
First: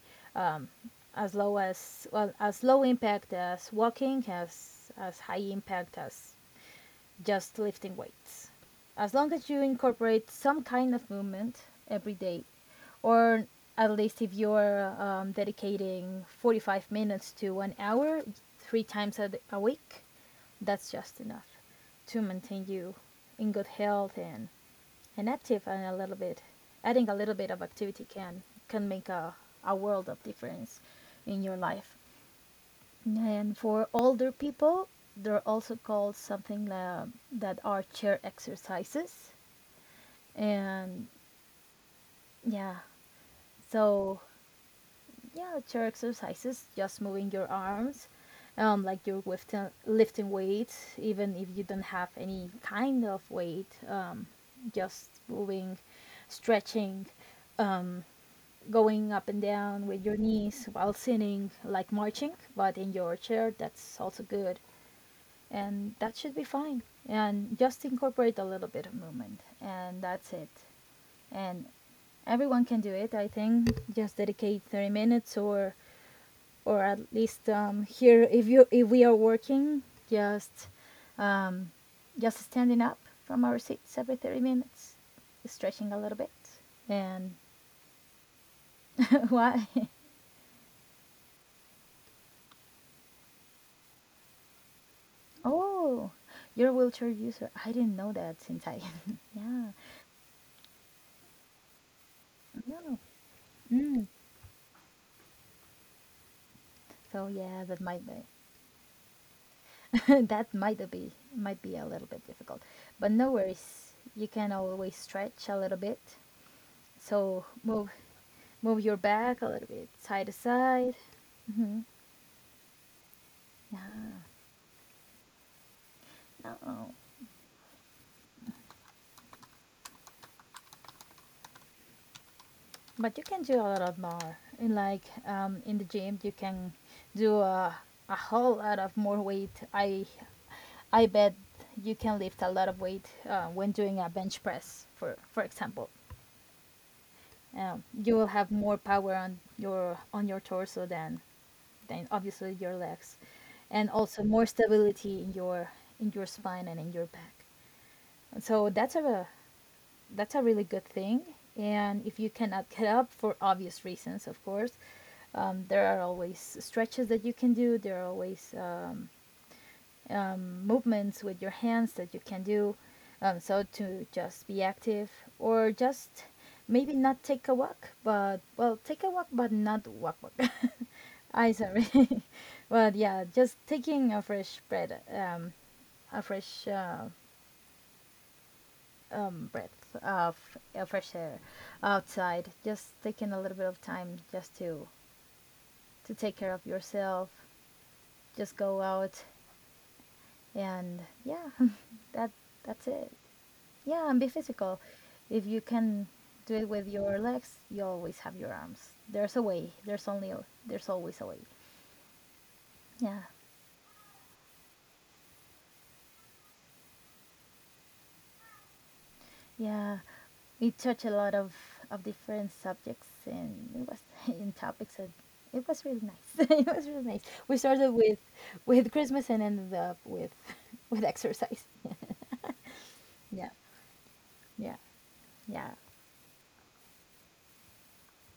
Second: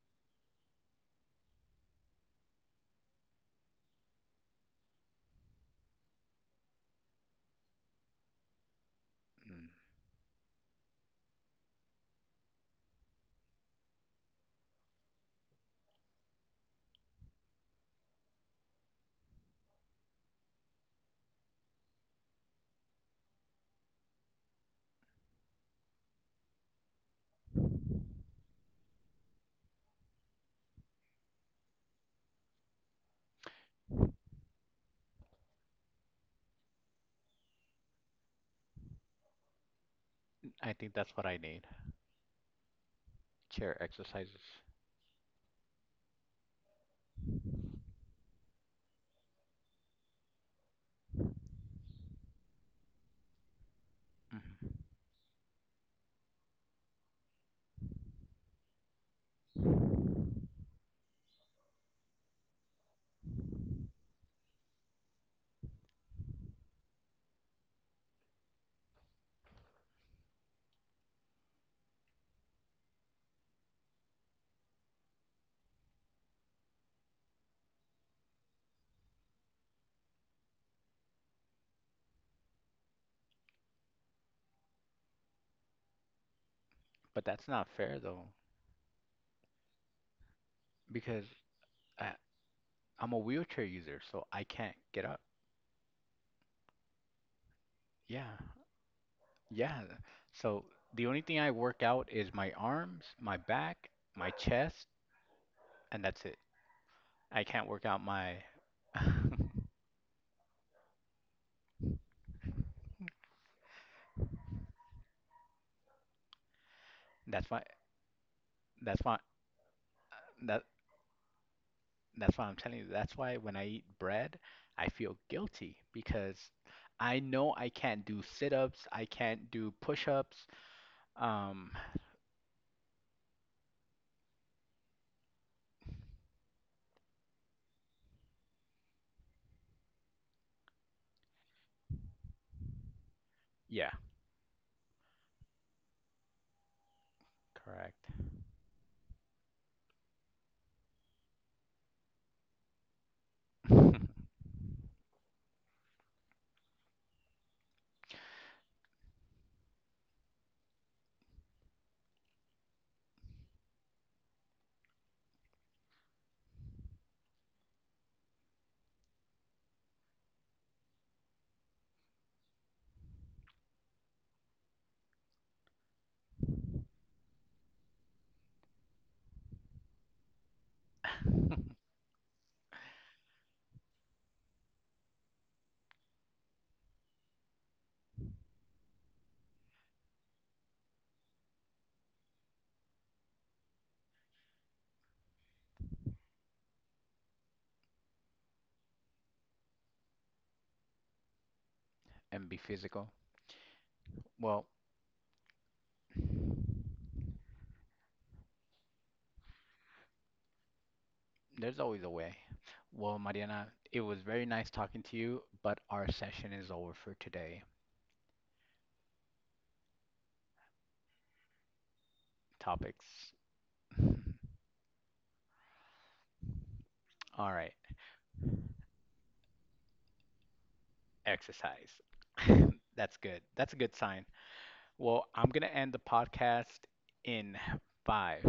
as low as well, as low impact as walking, as high impact as just lifting weights, as long as you Mm, incorporate some kind of movement every day. Or at least, if you're dedicating 45 minutes to an hour three times a week, that's just enough to maintain you in good health, and active, and a little bit adding a little bit of activity can make a world of difference in your life. And for older people, they're also called something, that are chair exercises, I think and that's what I need. yeah, Chair so exercises. yeah, chair exercises, just moving your arms, like you're lifting weights even if you don't have any kind of weight, Mhm. just moving, stretching, going up and down with your knees while sitting, like marching, but in your chair. That's also good. And that should be fine. And just incorporate a little bit of movement, and that's it. And everyone can do it, I think. Just dedicate 30 minutes or, at least, here, if you if we are working, just um, just standing up from our seats every 30 minutes, stretching a little bit. But And that's not fair though, why? because I, I'm a wheelchair user, so I can't get up. Oh, you're a wheelchair user. I didn't know Yeah, that yeah, yeah. So the only thing I work out is my no, no. arms, my back, my chest, and that's it. So I yeah, can't work out my. that might be a little bit difficult, but no worries. You can always stretch a little bit. So That's why. move your That's why. back a little bit side to That. side. That's why I'm telling you. That's why when I eat bread, I feel guilty because No, no. I know I can't do sit-ups. I can't do push-ups. Um. But you can do a lot of more. In the gym, you can do a whole lot of more weight. I bet you can lift a lot of weight when Yeah. doing a bench press, for example. You Correct. will have more power on your torso than obviously your legs, and also more stability in your spine and in your back. So that's a really good thing. And if you cannot get up for obvious reasons, of course, there are always stretches that you can do. There are always movements with your hands that you can do. So, to just be active, or just maybe not take a walk, but well, take a walk, but not walk walk. I sorry, but yeah, just taking a fresh breath of fresh air outside. Just taking a little bit of time just to take care of yourself. Just go out and yeah, that And be that's physical. it. Yeah, and be Well, physical. If you can do it with your legs, you always have your arms. There's a way. There's always a way. there's always a way. Well, Yeah, Mariana, it was very nice talking to you, but our session is over for today. yeah. We touch a lot of different subjects, Topics. and it was in topics, and it was really nice. It was really nice. All We right. started with Christmas and ended up with with exercise. Exercise. That's good. Yeah, That's a good sign. yeah, Well, I'm going to yeah. end the podcast in five,